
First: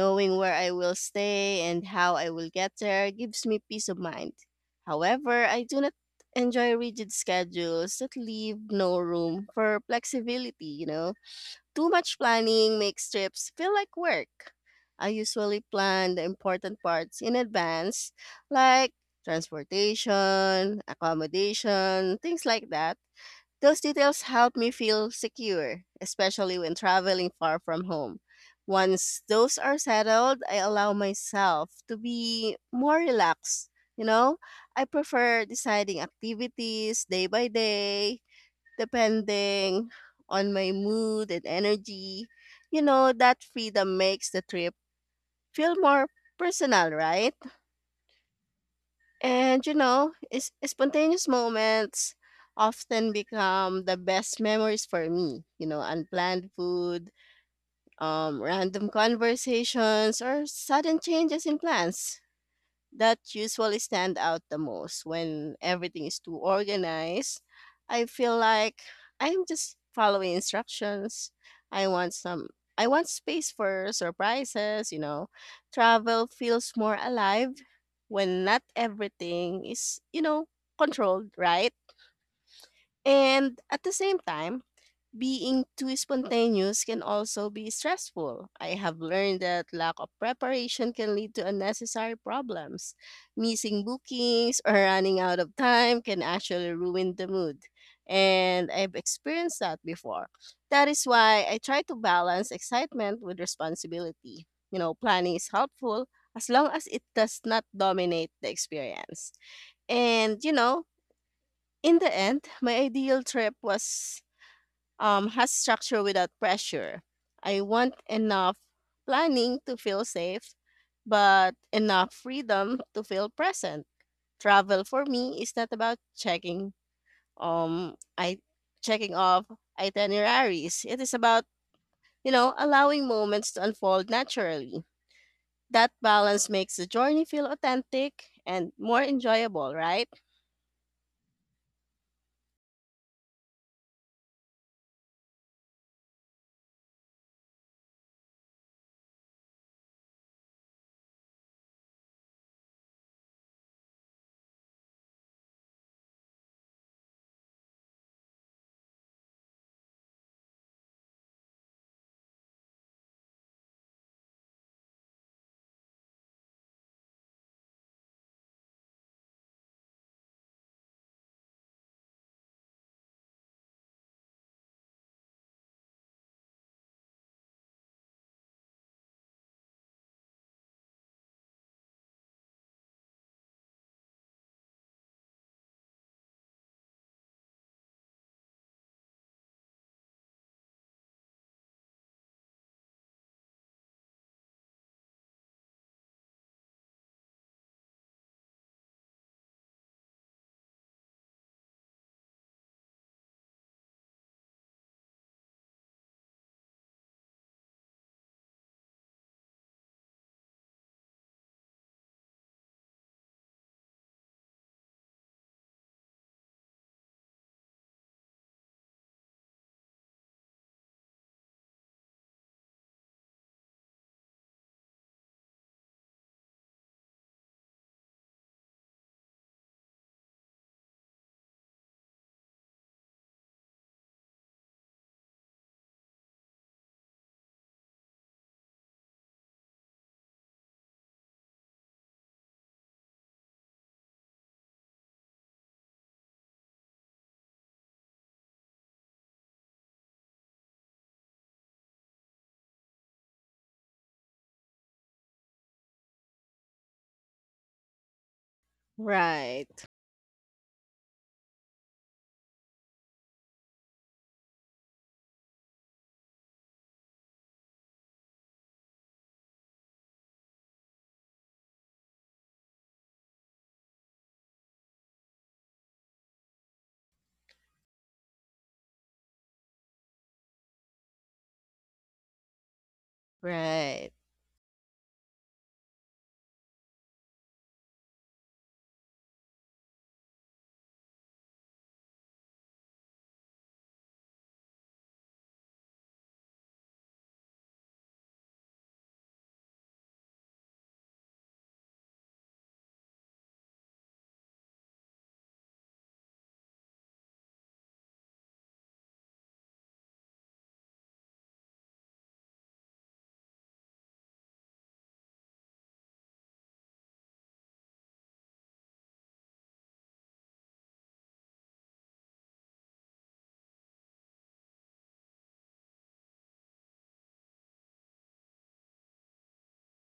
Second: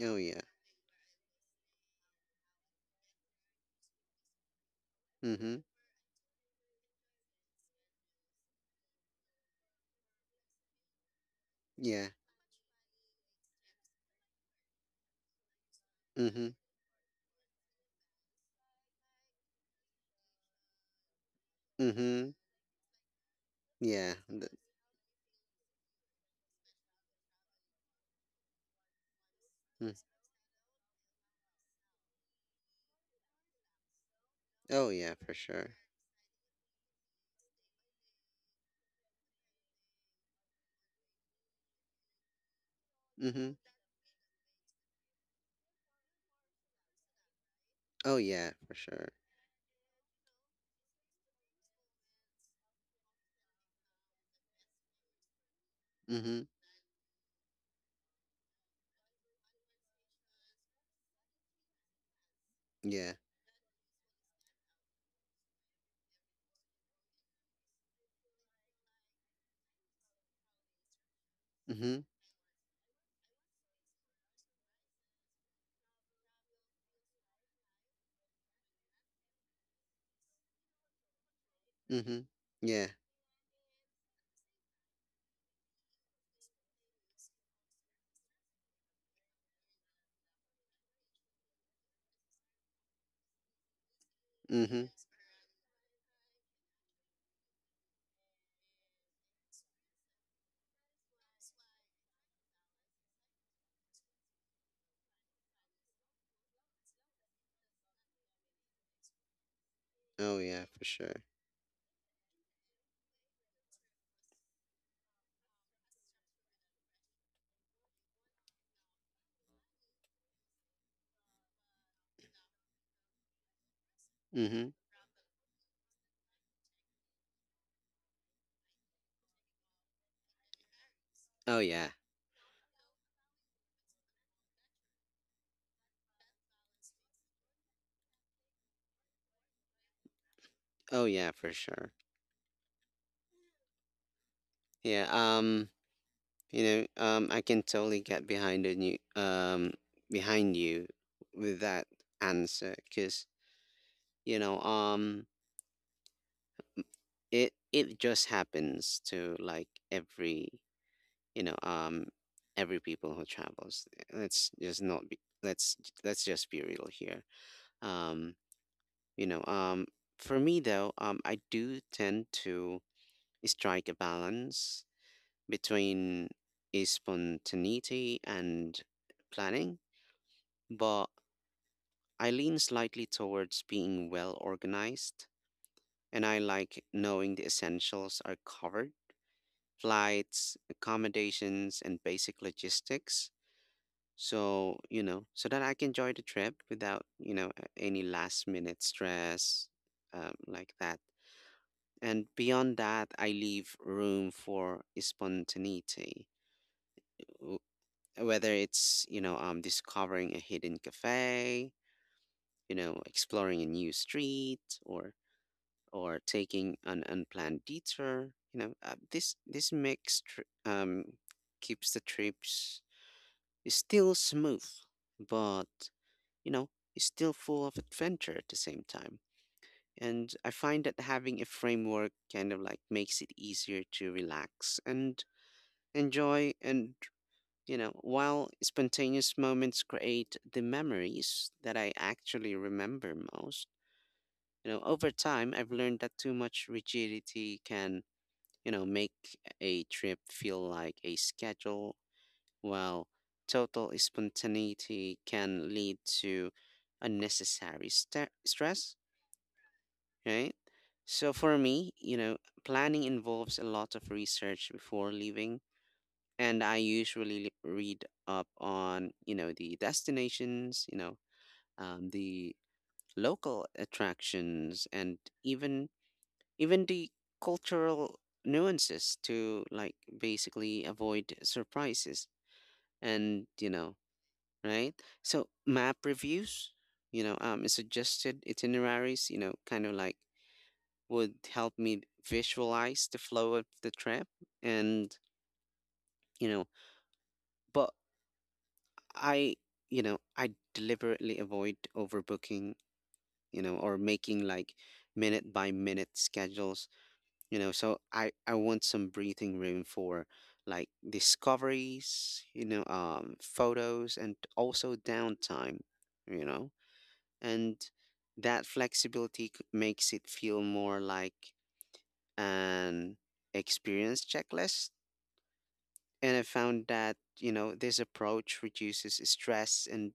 Speaker 1: Oh yeah.
Speaker 2: where I will stay and how I will get there gives me peace of mind. However,
Speaker 1: Mm-hmm.
Speaker 2: I do not enjoy rigid schedules that leave no room for flexibility, you know? Too
Speaker 1: Yeah.
Speaker 2: much planning makes trips feel like work. I usually plan the
Speaker 1: Mm-hmm.
Speaker 2: important parts in advance, like transportation, accommodation,
Speaker 1: Mm-hmm.
Speaker 2: things like that. Those
Speaker 1: Yeah.
Speaker 2: details
Speaker 1: th-
Speaker 2: help me feel secure, especially when traveling far from home. Once those are
Speaker 1: mm.
Speaker 2: settled, I allow myself to be more relaxed. You know, I
Speaker 1: Oh yeah, for
Speaker 2: prefer
Speaker 1: sure.
Speaker 2: deciding activities day by day depending on my mood and energy. You know, that
Speaker 1: Mm-hmm.
Speaker 2: freedom makes the trip feel more personal, right?
Speaker 1: Oh yeah, for sure.
Speaker 2: And you know, is spontaneous moments often become the best memories for me. You know,
Speaker 1: Mm-hmm.
Speaker 2: unplanned food, random conversations, or sudden changes in plans
Speaker 1: Yeah.
Speaker 2: that usually stand out the most when everything is too organized. I feel like I'm just following instructions. I
Speaker 1: Mm-hmm.
Speaker 2: want some I want space for surprises, you know. Travel feels more alive when not everything is, you know, controlled, right?
Speaker 1: Mm-hmm. Yeah.
Speaker 2: And at the same time, being too spontaneous can also be stressful. I have learned that lack of preparation can lead to unnecessary problems. Missing bookings or
Speaker 1: Mm-hmm.
Speaker 2: running out of time can actually ruin the mood. And I've experienced that before. That is why I try to balance excitement with responsibility. You know, planning is helpful as long as it does not dominate the experience. And,
Speaker 1: Oh
Speaker 2: you
Speaker 1: yeah,
Speaker 2: know,
Speaker 1: for sure.
Speaker 2: in the end, my ideal trip was has structure without pressure. I want enough planning to feel safe, but enough freedom to feel present.
Speaker 1: Mm-hmm.
Speaker 2: Travel for me is not about um I checking off itineraries. It is about,
Speaker 1: Oh yeah.
Speaker 2: allowing moments to unfold naturally. That balance makes the journey feel authentic and more enjoyable, right?
Speaker 1: Oh yeah, for sure. Yeah. I can totally get behind a new, behind you with that answer, because you know, um, it just happens to you know, um, every people who travels. Eh, Let's just not be. Let's just be real here. Um, you know, um, for me, I do tend to strike a balance between a spontaneity and planning, but I lean slightly towards being well organized, and I like knowing the essentials are covered: flights, accommodations, and basic logistics. So, so that I can enjoy the trip without, any last minute stress like that. And beyond that, I leave room for spontaneity, w- whether it's, discovering a hidden cafe, exploring a new street, or taking an unplanned detour. This keeps the trips still smooth, but you know, it's still full of adventure at the same time. And I find that having a framework kind of makes it easier to relax and enjoy. And while spontaneous moments create the memories that I actually remember most, you know, over time I've learned that too much rigidity can, you know, make a trip feel like a schedule, while total spontaneity can lead to unnecessary sta stress,
Speaker 2: Right.
Speaker 1: right? So for me, you know, planning involves a lot of research before leaving, and I usually read up on, you know, the destinations, you know, the local attractions, and even the cultural nuances to basically avoid surprises and you know,
Speaker 2: Right.
Speaker 1: right? So map reviews, suggested itineraries, you know, kind of would help me visualize the flow of the trip, and you know. But I I deliberately avoid overbooking, you know, or making minute by minute schedules, you know. So I want some breathing room for discoveries, photos, and also downtime, you know. And that flexibility makes it feel more like an experience checklist. And I found that, you know, this approach reduces stress and,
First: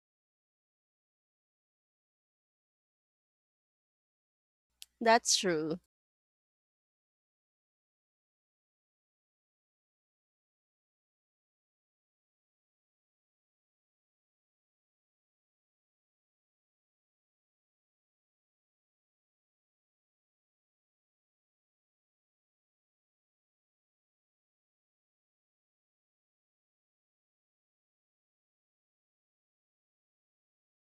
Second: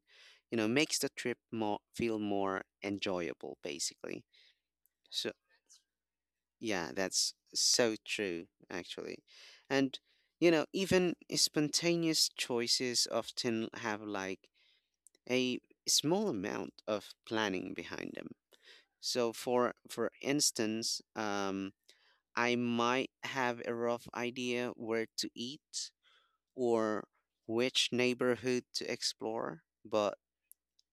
Speaker 1: you know, makes the trip more feel more enjoyable, basically. So
Speaker 2: That's true.
Speaker 1: yeah, that's so true, actually. And, you know, even spontaneous choices often have a small amount of planning behind them. So for instance, I might have a rough idea where to eat or which neighborhood to explore, but,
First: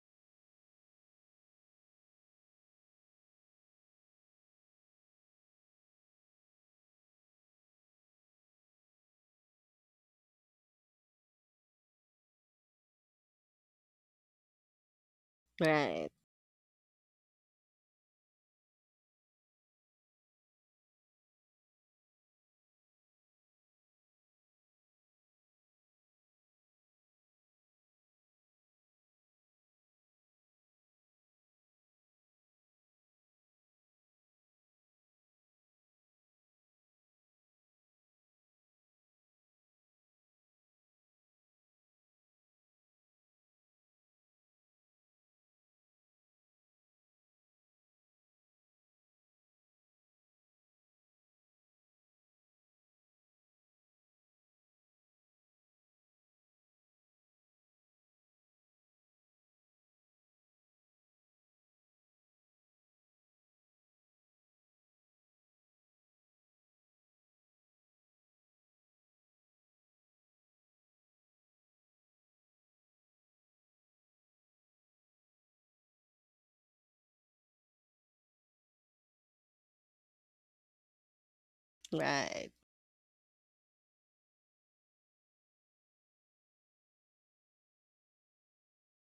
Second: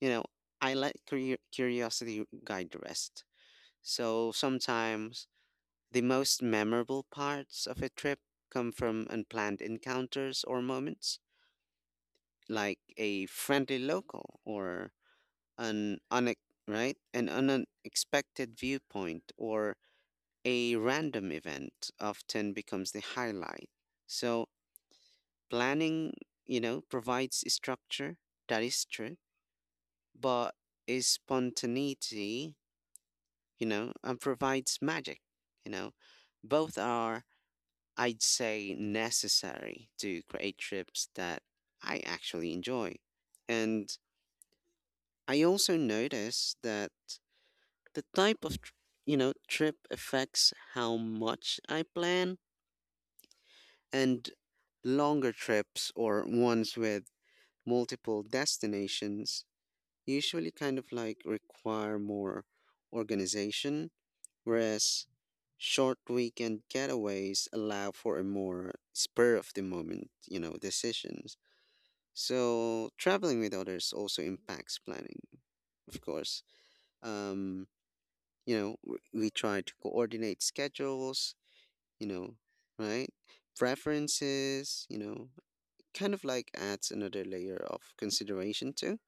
Speaker 1: you know, I let curiosity guide the rest. So sometimes the most memorable parts of a trip come from unplanned encounters or moments, like a friendly local or an
Speaker 2: Right.
Speaker 1: right, an unexpected viewpoint or a random event often becomes the highlight. So planning, you know, provides structure, that is true, but is spontaneity, you know, and provides magic, you know. Both are, I'd say, necessary to create trips that I actually enjoy. And I also notice that the type of you know, trip affects how much I plan. And longer trips or ones with multiple destinations usually kind of require more organization, whereas short weekend getaways allow for a more spur of the moment, you know, decisions. So traveling with others also impacts planning, of course. Um, you know, we try to coordinate schedules, you know,
Speaker 2: Right.
Speaker 1: right? Preferences, you know, kind of adds another layer of consideration too.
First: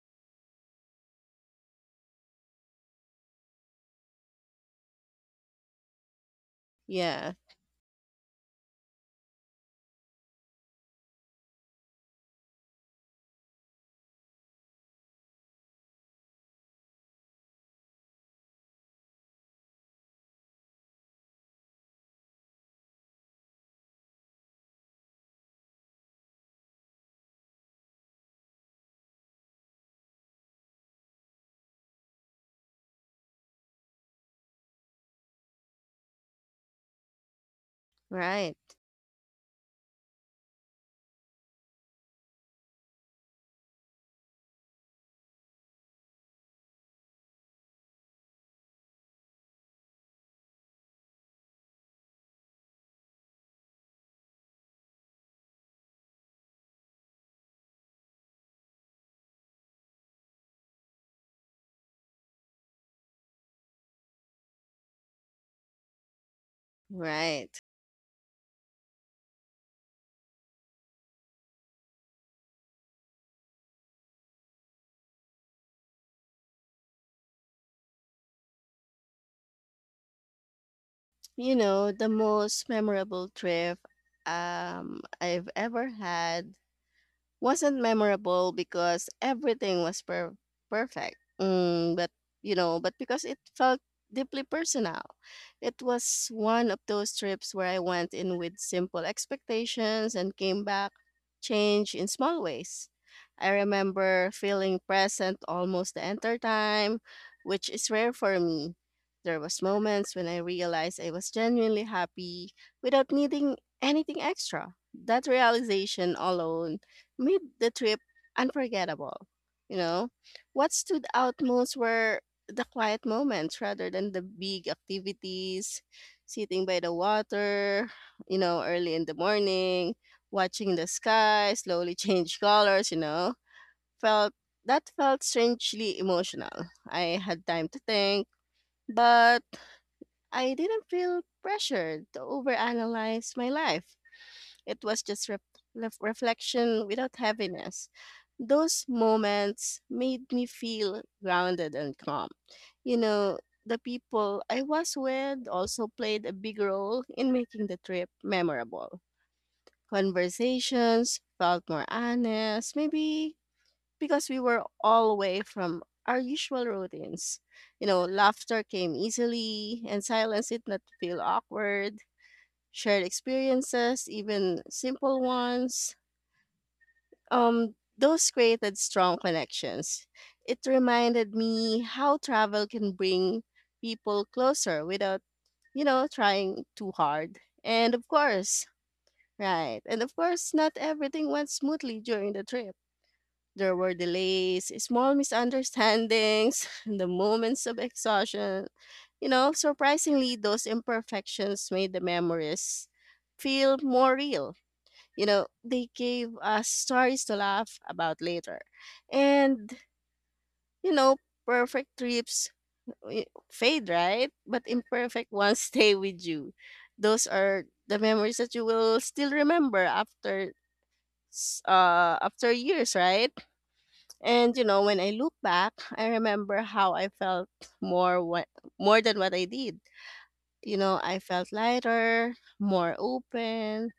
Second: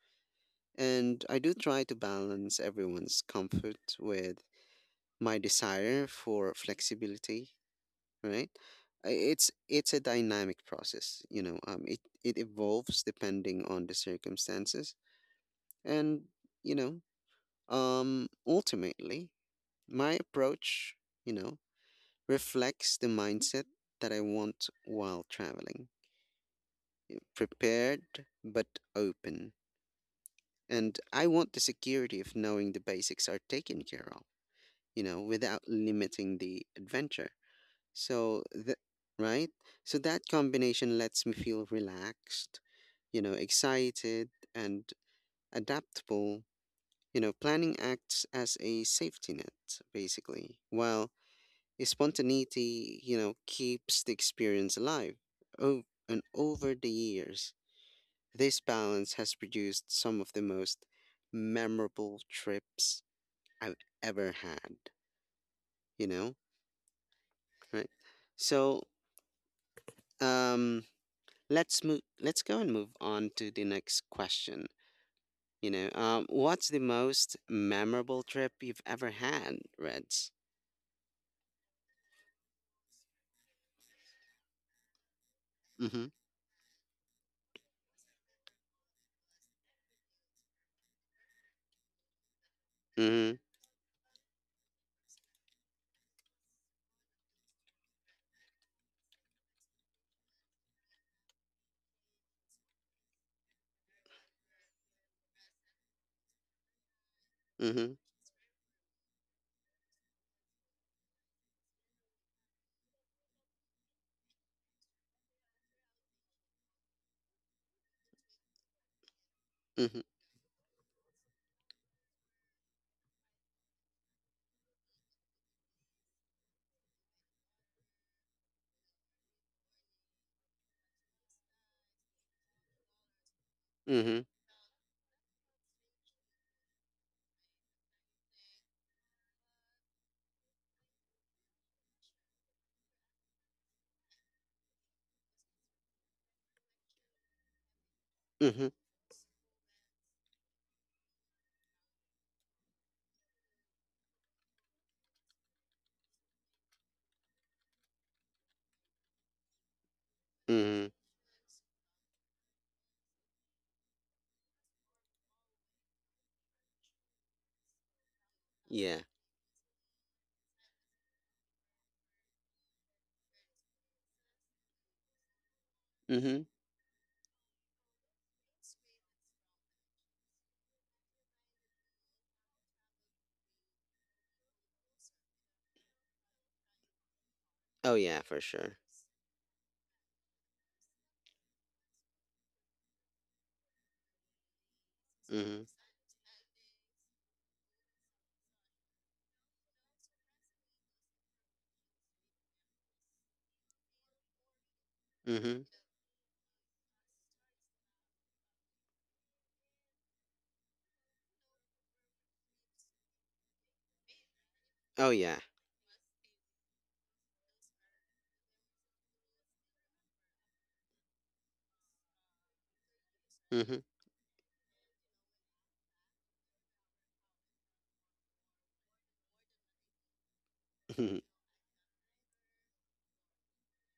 Speaker 1: And I do try to balance everyone's comfort with my desire for
Speaker 2: Yeah.
Speaker 1: flexibility, right? It's a dynamic process, you know. It evolves depending on the circumstances. And, you know, ultimately, my approach, you know, reflects the mindset that I want while traveling: prepared but open. And I want the security of knowing the basics are taken care of, you know, without limiting the adventure. So,
Speaker 2: Right.
Speaker 1: right? So that combination lets me feel relaxed, you know, excited, and adaptable. You know, planning acts as a safety net, basically, while spontaneity, you know, keeps the experience alive. Oh, and over the years, this balance has produced some of the most memorable trips I've ever had, you know,
Speaker 2: Right.
Speaker 1: right? So, um, let's go and move on to the next question. You know, what's the most memorable trip you've ever had, Reds?
Speaker 2: You know, the most memorable trip I've ever
Speaker 1: Mm-hmm.
Speaker 2: had wasn't memorable because everything was perfect. Mm, but but because
Speaker 1: Mm-hmm.
Speaker 2: it felt deeply personal. It was one of those trips where I went in with simple expectations and came back changed in small ways. I remember feeling present almost the entire time, which is rare for me. There was moments when I realized I was genuinely happy without needing anything extra. That realization alone made the trip unforgettable. You
Speaker 1: Mhm,
Speaker 2: know, what stood out most were the quiet moments rather than the big activities, sitting by the water, early in the morning, watching the sky slowly [laughs] change colors, you know,
Speaker 1: mhm,
Speaker 2: felt That felt strangely emotional. I had time to think, but I didn't feel pressured to overanalyze my life. It was just reflection without heaviness.
Speaker 1: mhm,
Speaker 2: Those moments made me feel grounded and calm. You know, the people I was with also played a big role in making the trip memorable.
Speaker 1: mhm.
Speaker 2: Conversations felt more honest, maybe because we were all away from our usual routines. You know, laughter came
Speaker 1: Yeah.
Speaker 2: easily and silence did not feel awkward. Shared experiences, even simple ones,
Speaker 1: Mhm.
Speaker 2: those created strong connections. It reminded me how travel can bring people closer without, trying too hard. And
Speaker 1: Oh
Speaker 2: of
Speaker 1: yeah, for
Speaker 2: course,
Speaker 1: sure.
Speaker 2: right. And of course, not everything went smoothly during the trip. There were delays, small
Speaker 1: Mhm,
Speaker 2: misunderstandings, [laughs] the moments of exhaustion. You know, surprisingly, those imperfections made the memories feel more real. You know,
Speaker 1: mhm.
Speaker 2: they gave us stories to laugh about later. And, you know, perfect trips eh, fade, right? But
Speaker 1: Oh
Speaker 2: imperfect
Speaker 1: yeah.
Speaker 2: ones [laughs] stay with you. Those are the memories that you will still remember after after years, right?
Speaker 1: Mhm,
Speaker 2: And you know, when I look back, I remember how I felt more what more than what I did. You know,
Speaker 1: mhm,
Speaker 2: I felt lighter, more open,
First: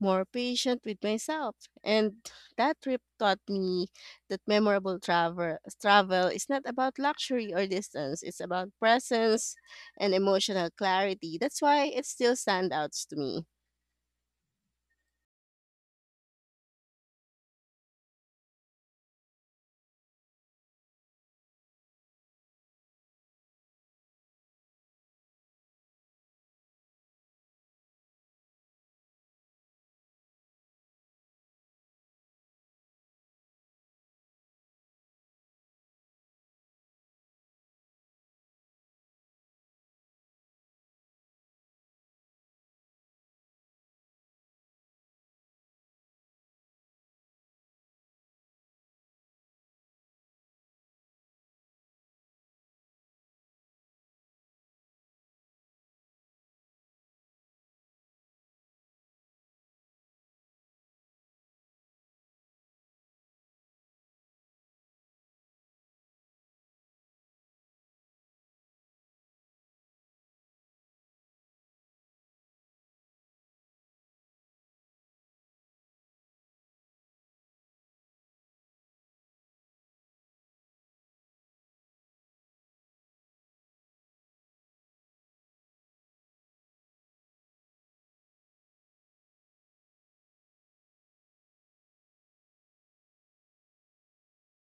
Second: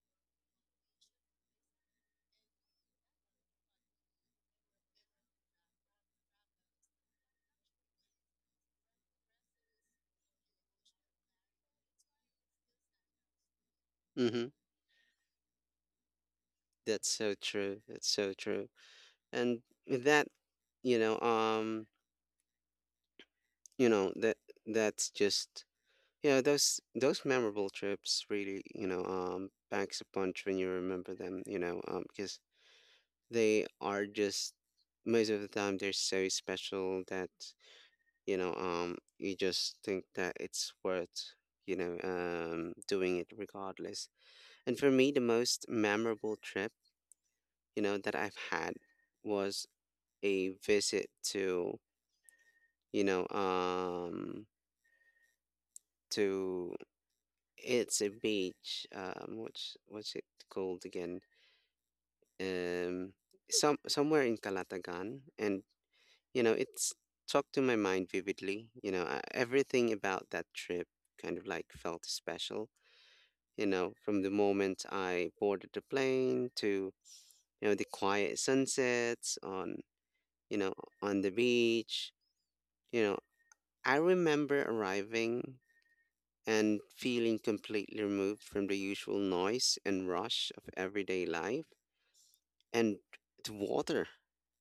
Speaker 2: more patient with myself. And that trip taught me that memorable travel is not about luxury or distance, it's about presence and emotional clarity. That's why it still stands out to me.
Speaker 1: mhm. That's so true. That's so true. And with that, you know, um, that that's just, you know, those memorable trips really, packs a punch when you remember them. You know, because they are just, most of the time they're so special that, you just think that it's worth, doing it regardless. And for me, the most memorable trip, you know, that I've had was a visit to, you know um to it's a beach, what's it called again, um somewhere in Calatagan. And you know, it's stuck to my mind vividly. Everything about that trip kind of felt special, you know, from the moment I boarded the plane to, you know, the quiet sunsets on, you know, on the beach. You know, I remember arriving and feeling completely removed from the usual noise and rush of everyday life. And the water,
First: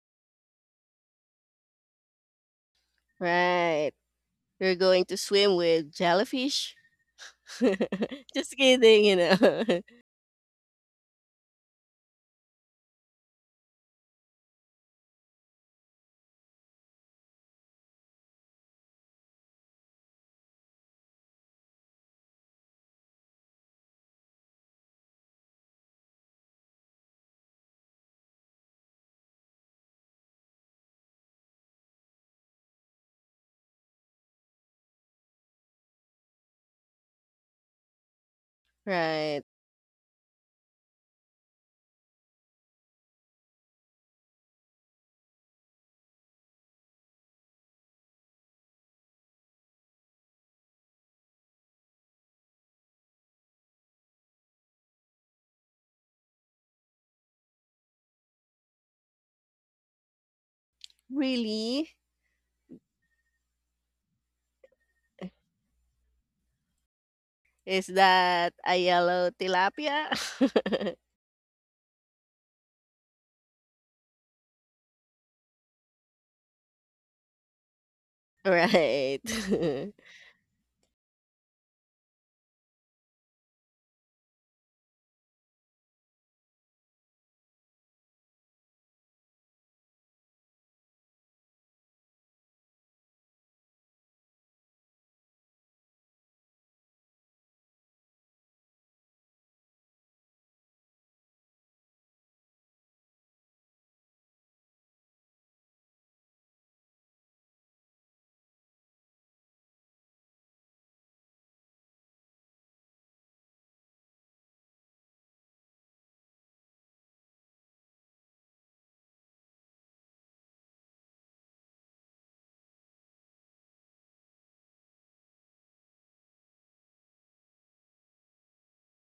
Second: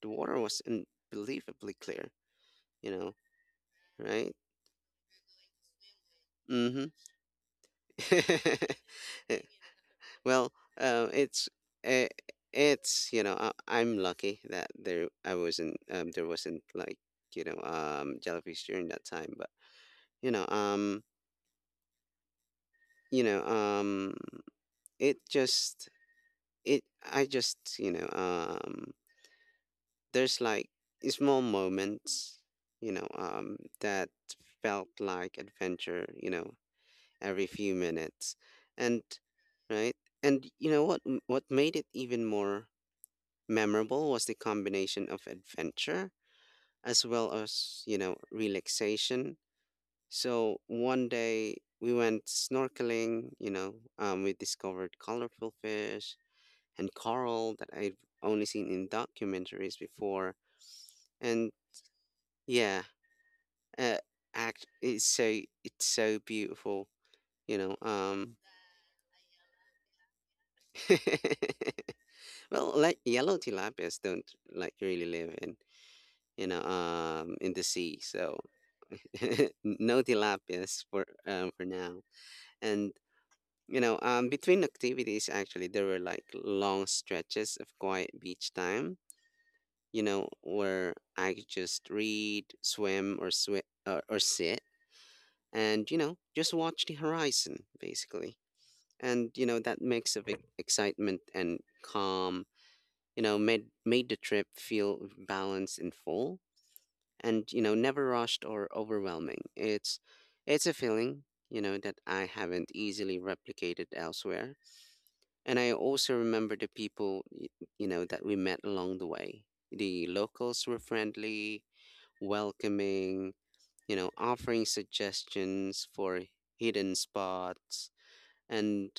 Speaker 1: the water was unbelievably clear, you know,
Speaker 2: Right.
Speaker 1: right?
Speaker 2: You're going to swim with jellyfish?
Speaker 1: Mm
Speaker 2: [laughs] Just kidding, you
Speaker 1: hmm. [laughs]
Speaker 2: know. [laughs]
Speaker 1: Well, uh, it's uh, it's, I'm lucky that there I wasn't there wasn't jellyfish during that time, but you know um you know um it just, it I just, there's small moments, that felt like adventure, you know, every few minutes. And
Speaker 2: Right.
Speaker 1: right, and you know, what made it even more memorable was the combination of adventure as well as, you know, relaxation. So one day we went snorkeling, you know, we discovered colorful fish and coral that I've only seen in documentaries before. And
Speaker 2: Really?
Speaker 1: yeah, uh, act it's so, it's so beautiful, you know.
Speaker 2: Is that a yellow tilapia? [laughs]
Speaker 1: [laughs] Well, like yellow tilapias don't really live in, in the sea, so
Speaker 2: Right.
Speaker 1: [laughs] no tilapias for, for now. And you know, between activities, actually, there were like long stretches of quiet beach time. You know, where I could just read, swim, or or sit, and you know, just watch the horizon, basically. And you know, that mix of excitement and calm, you know, made the trip feel balanced and full and you know, never rushed or overwhelming. It's a feeling, you know, that I haven't easily replicated elsewhere. And I also remember the people, you know, that we met along the way. The locals were friendly, welcoming, you know, offering suggestions for hidden spots and,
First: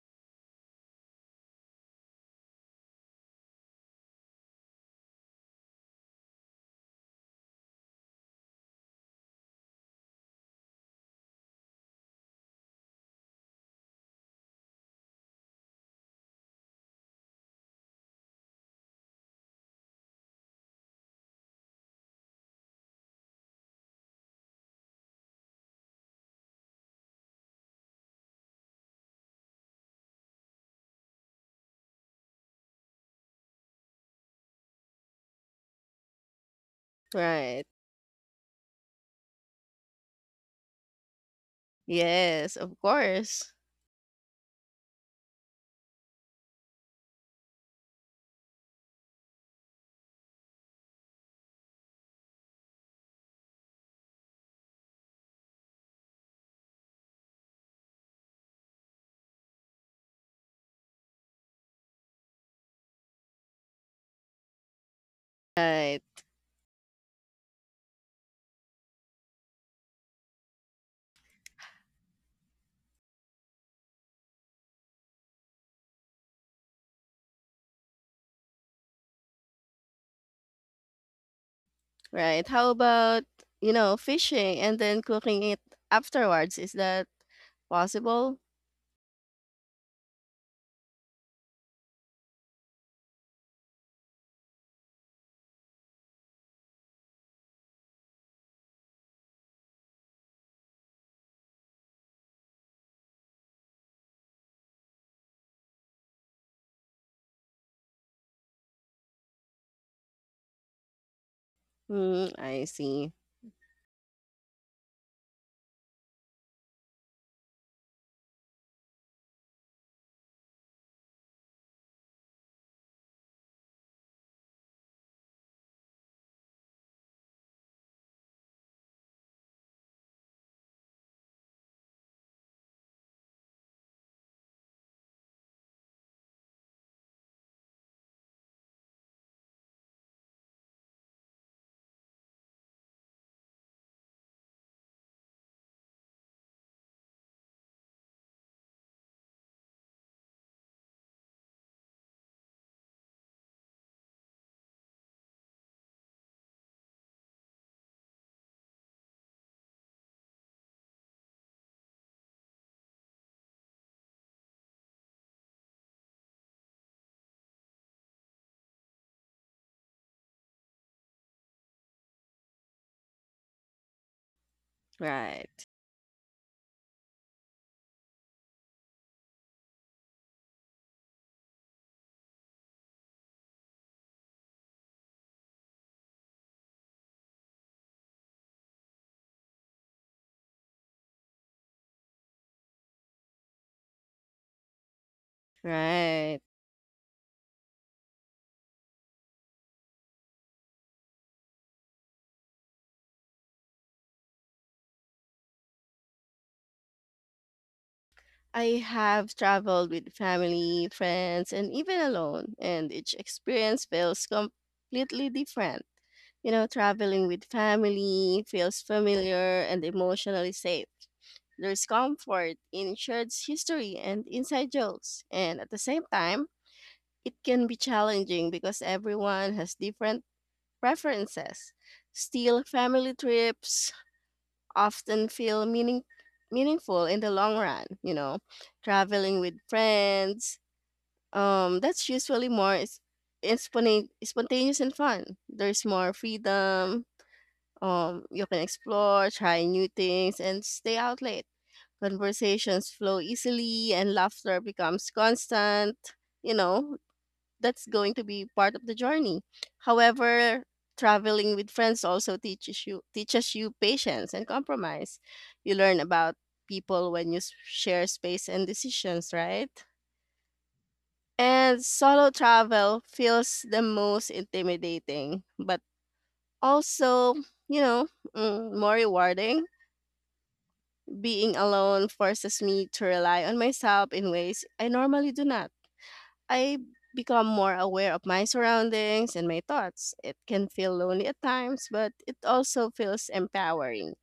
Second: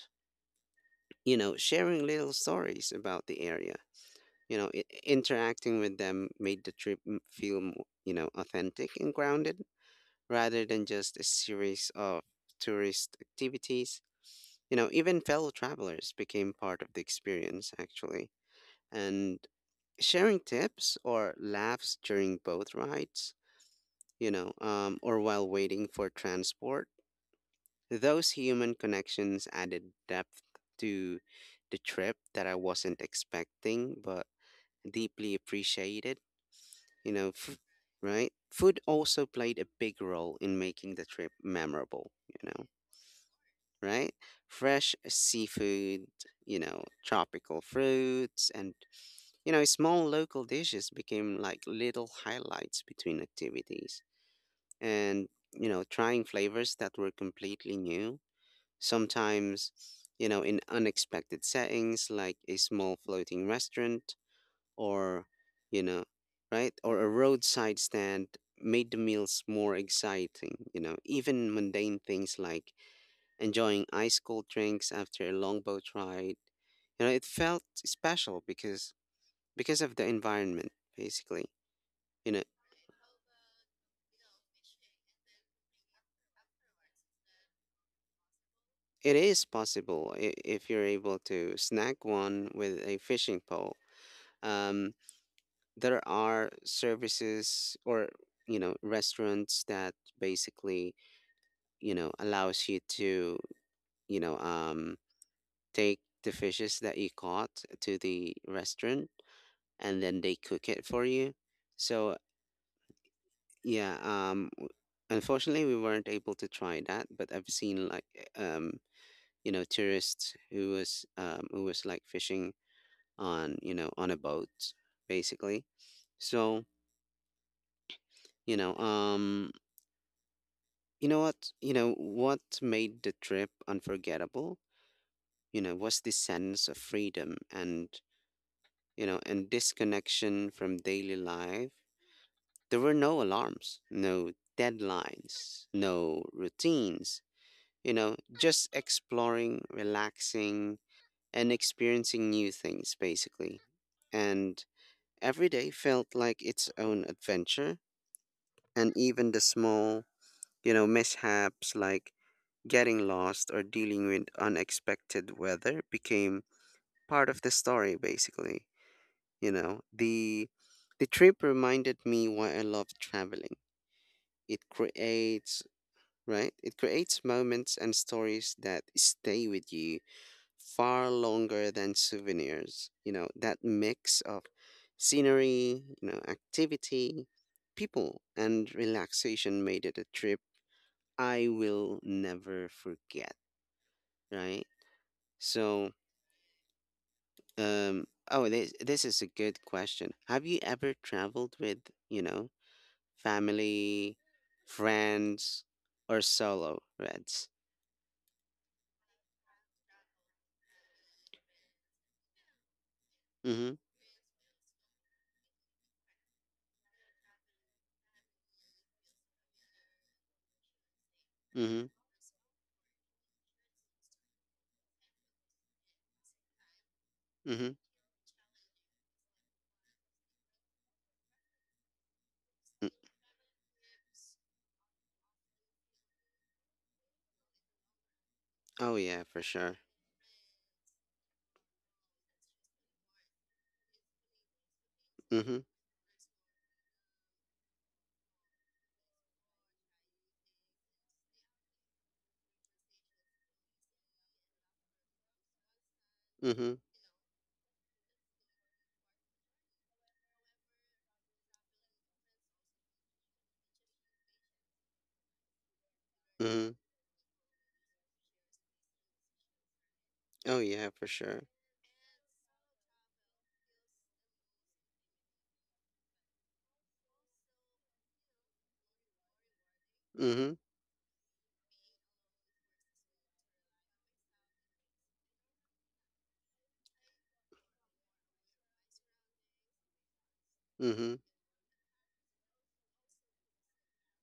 Speaker 1: you know, sharing little stories about the area. You know, interacting with them made the trip feel you know, authentic and grounded, rather than just a series of tourist activities. You know, even fellow travelers became part of the experience, actually. And sharing tips or laughs during boat rides, you know, or while waiting for transport, those human connections added depth to the trip that I wasn't expecting, but deeply appreciated, you
Speaker 2: [laughs]
Speaker 1: know, f-
Speaker 2: Right.
Speaker 1: right? Food also played a big role in making the trip memorable, you
Speaker 2: Yes,
Speaker 1: know.
Speaker 2: of course.
Speaker 1: Right? Fresh seafood, you know, tropical fruits, and, you know, small local dishes became like little highlights between activities. And, you know, trying flavors that were completely new, sometimes, you know, in unexpected settings like a small floating restaurant or, you
Speaker 2: Right,
Speaker 1: know, right? Or a roadside stand made the meals more exciting, you know, even mundane things like enjoying ice cold drinks after a long boat ride. You know, it felt special because of the environment, basically. You know,
Speaker 2: right. How about, you know, fishing and then cooking it afterwards? Is that possible?
Speaker 1: it is possible if you're able to snag one with a fishing pole. Um, there are services or, you know, restaurants that basically, you know, allows you to, you know um, take the fishes that you caught to the restaurant, and then they cook it for you. So
Speaker 2: Mm, I see.
Speaker 1: Yeah, um, w- unfortunately, we weren't able to try that, but I've seen like eh, um, you know, tourists who was like fishing on, you know, on a boat, basically. So, you know, um, you know, what made the trip unforgettable, you know, was the sense of freedom and, you know, and disconnection from daily life. There were no alarms, no deadlines, no routines, you know, just exploring, relaxing, and experiencing new things, basically. And every day felt like its own adventure. And even the small, you know, mishaps like getting lost or dealing with unexpected weather became part of the story, basically. You know, the trip reminded me why I love traveling. It creates,
Speaker 2: Right,
Speaker 1: right? It creates moments and stories that stay with you far longer than souvenirs. You know, that mix of scenery, you know, activity, people, and relaxation made it a trip I will never forget, right? So,
Speaker 2: right.
Speaker 1: oh, this is a good question. Have you ever traveled with, you know, family, friends, or solo, Reds?
Speaker 2: I have traveled with family, friends, and even alone, and each
Speaker 1: Mm
Speaker 2: experience feels completely different. You know, traveling with family feels familiar and emotionally safe.
Speaker 1: hmm,
Speaker 2: There's
Speaker 1: mm
Speaker 2: comfort in shared history and inside jokes, and at the same time, it
Speaker 1: hmm,
Speaker 2: can be
Speaker 1: mm
Speaker 2: challenging because everyone has different preferences. Still,
Speaker 1: hmm.
Speaker 2: family trips often feel meaningful in the long run, you know.
Speaker 1: Oh, yeah,
Speaker 2: Traveling
Speaker 1: for
Speaker 2: with
Speaker 1: sure.
Speaker 2: friends, that's usually more is spontaneous and fun.
Speaker 1: Mm hmm,
Speaker 2: There's more freedom. Um, you can explore, try new things and stay out late. Conversations flow easily and laughter becomes constant,
Speaker 1: mm
Speaker 2: you
Speaker 1: hmm,
Speaker 2: know, that's going to be part of the journey. However, traveling with friends also teaches you patience and compromise. You learn about
Speaker 1: mm hmm.
Speaker 2: people when you share space and decisions, right?
Speaker 1: Oh, yeah, for sure.
Speaker 2: And solo travel feels the most intimidating, but also, you know, more rewarding.
Speaker 1: Mhm.
Speaker 2: Being alone forces me to rely on myself in ways I normally do not. I become more aware of my surroundings and my thoughts. It can feel
Speaker 1: Mhm.
Speaker 2: lonely at times, but it also feels empowering.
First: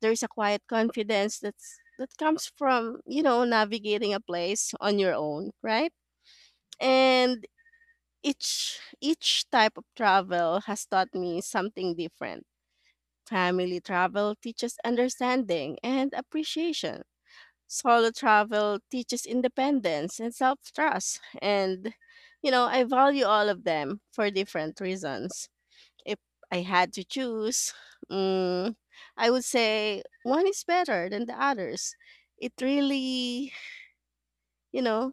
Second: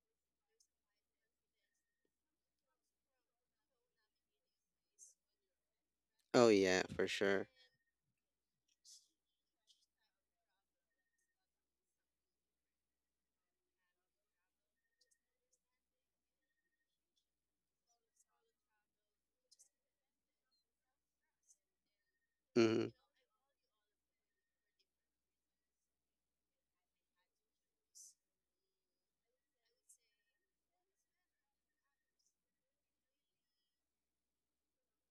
Speaker 2: There's a quiet confidence that comes from, navigating a place on your own, right?
Speaker 1: Oh yeah, for
Speaker 2: And
Speaker 1: sure.
Speaker 2: each type of travel has taught me something different. Family travel teaches understanding and appreciation. Solo travel teaches independence and self trust. And, you know, I
Speaker 1: Mhm.
Speaker 2: value all of them for different reasons. If I had to choose, mm, I would say one is better than the others. It really, you know,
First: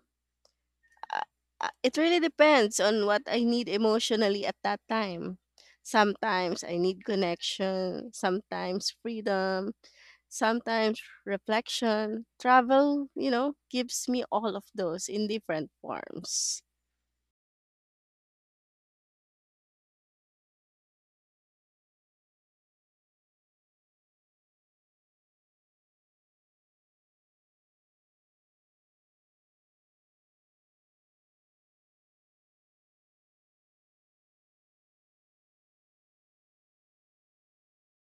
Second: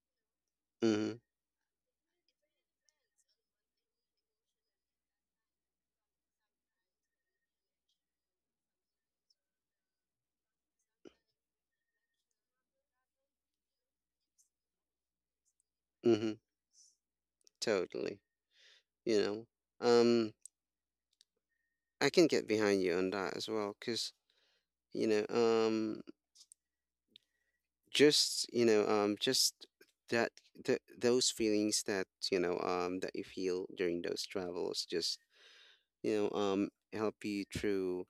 Speaker 1: Mhm.
Speaker 2: uh, it really depends on what I need emotionally at that time. Sometimes I need connection, sometimes freedom, sometimes reflection. Travel, you know, gives me all of those in different
Speaker 1: Mhm.
Speaker 2: forms.
Speaker 1: Totally. You know. Um I can get behind you on that as well cuz you know, just, you know, just that th- those feelings that, you know, that you feel during those travels just, you know, help you through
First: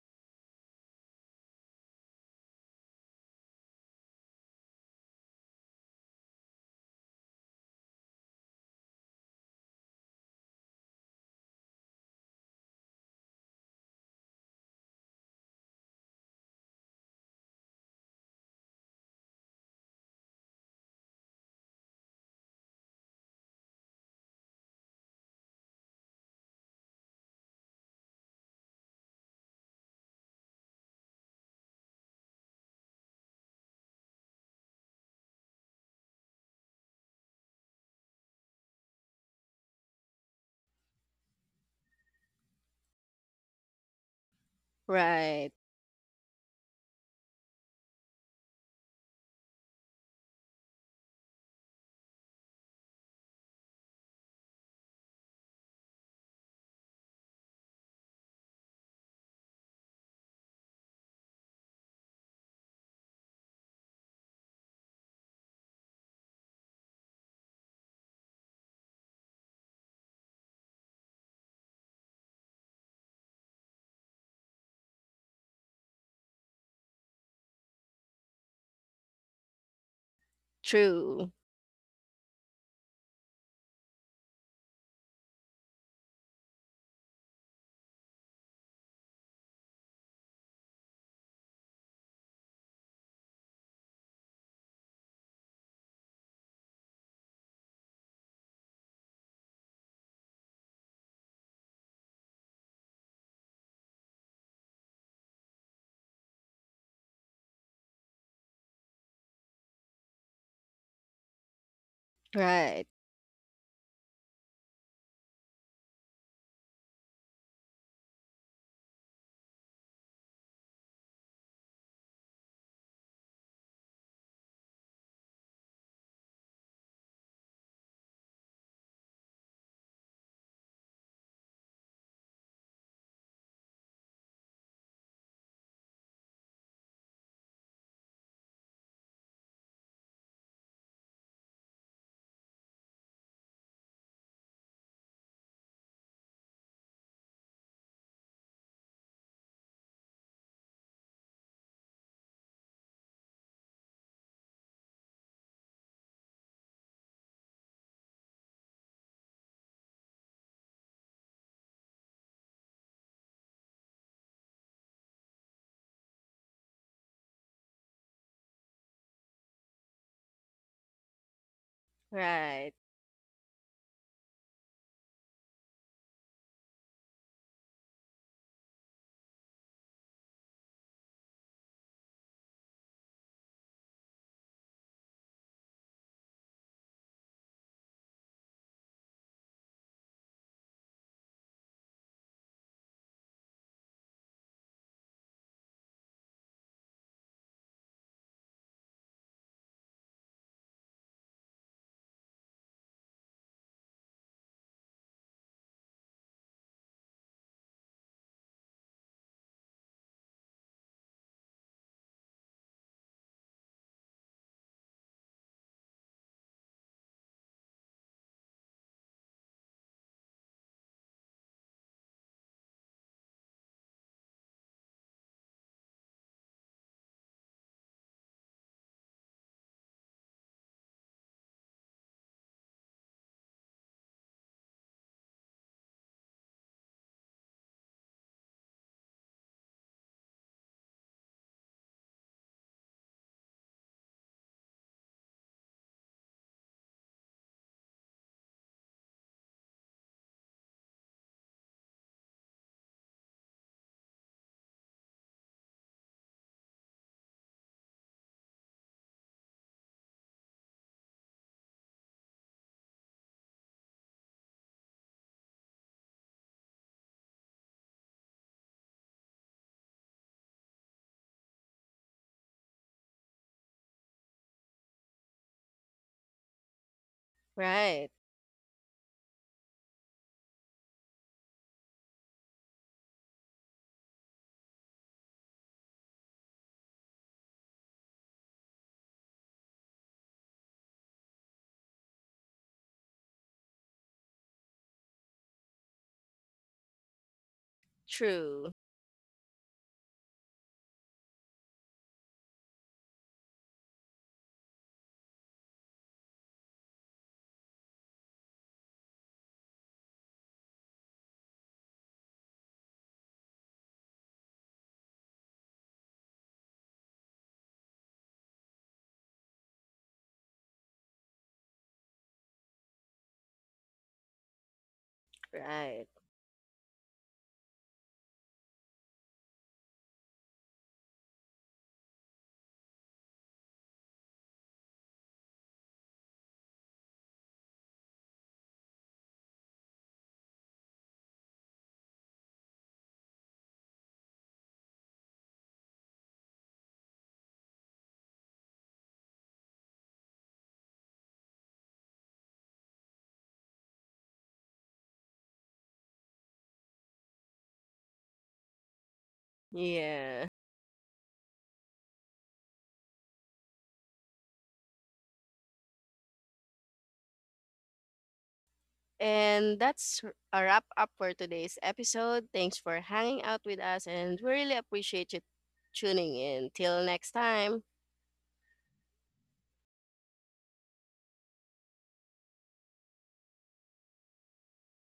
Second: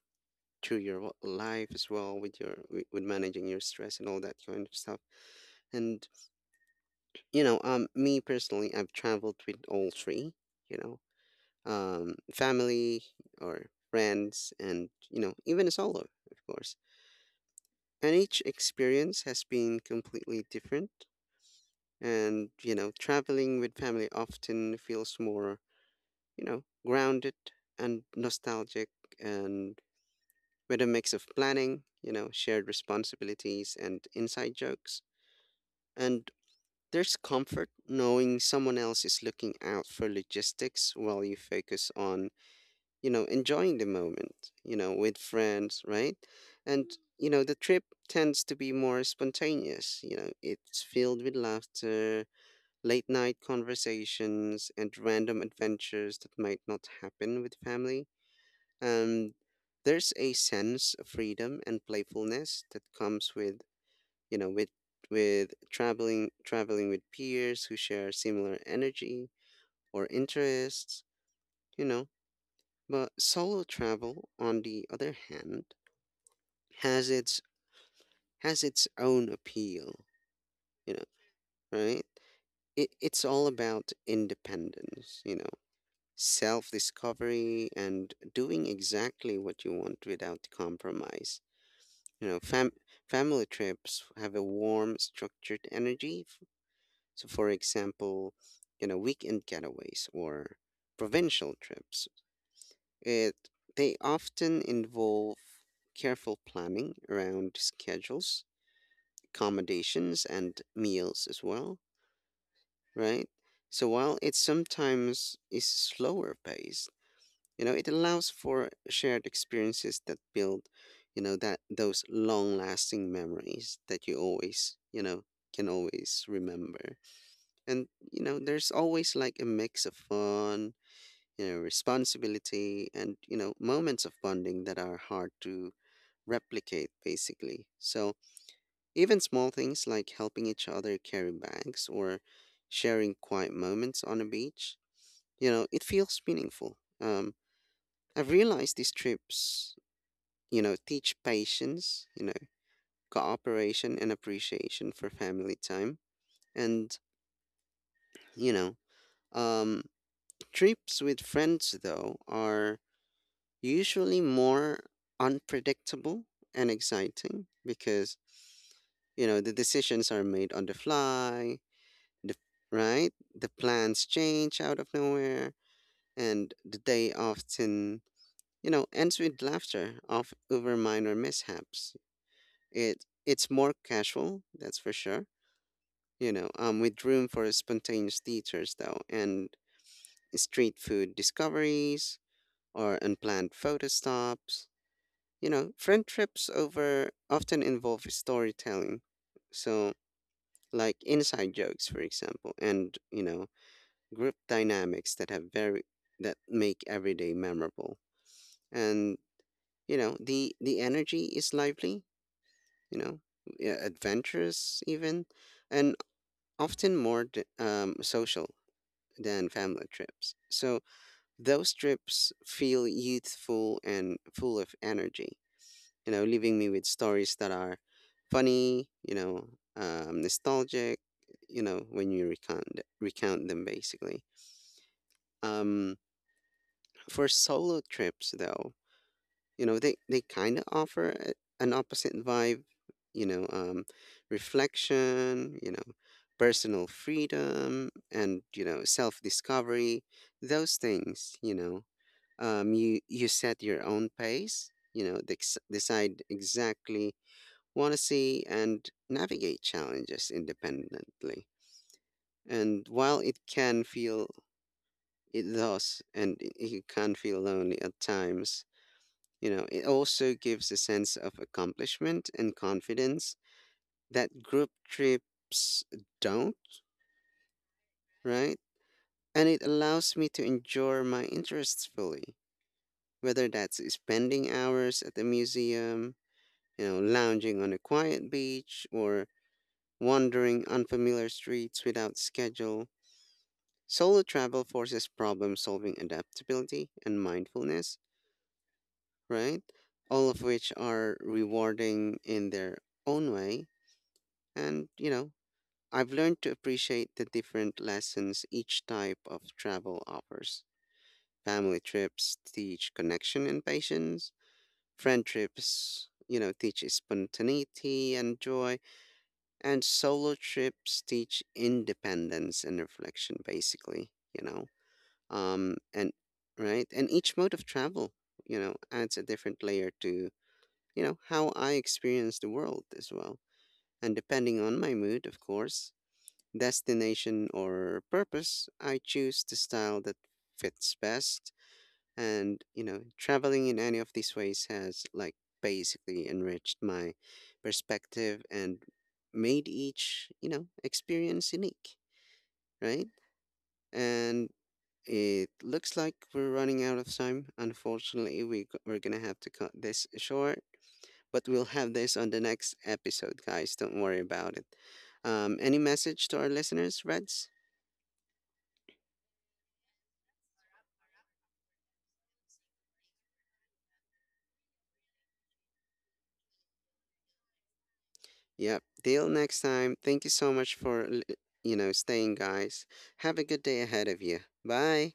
Speaker 1: through your wo- life as well with your with managing your stress and all that kind of stuff. And you know, me personally, I've traveled with all three, you know, family or friends, and you know, even solo, of course. And each experience has been completely different. And you know, traveling with family often feels more, you know, grounded and nostalgic, and with a mix of planning, you know, shared responsibilities, and inside jokes. And there's comfort knowing someone else is looking out for logistics while you focus on, you know, enjoying the moment, you know, with
Speaker 2: Right.
Speaker 1: friends, right? And, you know, the trip tends to be more spontaneous. You know, it's filled with laughter, late night conversations, and random adventures that might not happen with family. Um, there's a sense of freedom and playfulness that comes with, you know, with traveling with peers who share similar energy or interests, you know, but solo travel, on the other hand, has its has its own appeal, you know,
Speaker 2: True.
Speaker 1: right? It's all about independence, you know, self-discovery and doing exactly what you want without compromise. You know, fam Family trips have a warm, structured energy. So, for example, you know, weekend getaways or provincial trips. It They often involve careful planning around schedules, accommodations, and meals as well,
Speaker 2: Right.
Speaker 1: right? So while it sometimes is slower paced, you know, it allows for shared experiences that build, you know, that those long lasting memories that you always, you know, can always remember. And you know, there's always like a mix of fun, you know, responsibility and, you know, moments of bonding that are hard to replicate, basically. So even small things like helping each other carry bags or sharing quiet moments on a beach, you know, it feels meaningful. I've realized these trips, you know, teach patience, you know, cooperation and appreciation for family time. And, you know, um, trips with friends, though, are usually more unpredictable and exciting because you know the decisions are made on the fly, the
Speaker 2: Right.
Speaker 1: right the plans change out of nowhere and the day often, you know, ends with laughter of over minor mishaps. It's more casual, that's for sure, you know, with room for spontaneous theaters though and street food discoveries or unplanned photo stops. You know, friend trips over often involve storytelling. So, like inside jokes, for example, and, you know, group dynamics that have very that make every day memorable. And, you know, the energy is lively, you know, yeah, adventurous even, and often more social than family trips. So, those trips feel youthful and full of energy, you know, leaving me with stories that are funny, you know, nostalgic, you know, when you recount them basically. Um, for solo trips though, you know, they kind of offer a, an opposite vibe, you know, reflection, you know, personal freedom and, you know, self-discovery, those things, you know. You set your own pace, you know, decide exactly want to see and navigate challenges independently. And while it can feel, it does, and it you can feel lonely at times, you know, it also gives a sense of accomplishment and confidence that group trips don't,
Speaker 2: Right.
Speaker 1: right? And it allows me to enjoy my interests fully, whether that's spending hours at the museum, you know, lounging on a quiet beach, or wandering unfamiliar streets without schedule. Solo travel forces problem solving, adaptability and mindfulness,
Speaker 2: True.
Speaker 1: right? All of which are rewarding in their own way. And, you know, I've learned to appreciate the different lessons each type of travel offers. Family trips teach connection and patience, friend trips, you know, teach spontaneity and joy, and solo trips teach independence and reflection, basically, you know?
Speaker 2: Right.
Speaker 1: And Right, and each mode of travel, you know, adds a different layer to, you know, how I experience the world as well, and depending on my mood of course, destination or purpose I choose the style that fits best. And you know traveling in any of these ways has like basically enriched my perspective and made each, you know, experience unique, right? And it looks like we're running out of time. Unfortunately, we're going to have to cut this
Speaker 2: Yeah.
Speaker 1: short, but we'll have this on the next episode, guys. Don't worry about it. Any message to our listeners, Reds?
Speaker 2: And a wrap up for today's episode. Thanks for hanging out with us, and we really appreciate you tuning in. Till next time.
Speaker 1: Yep. Till next time. Thank you so much for, you know, staying, guys. Have a good day ahead of you. Bye.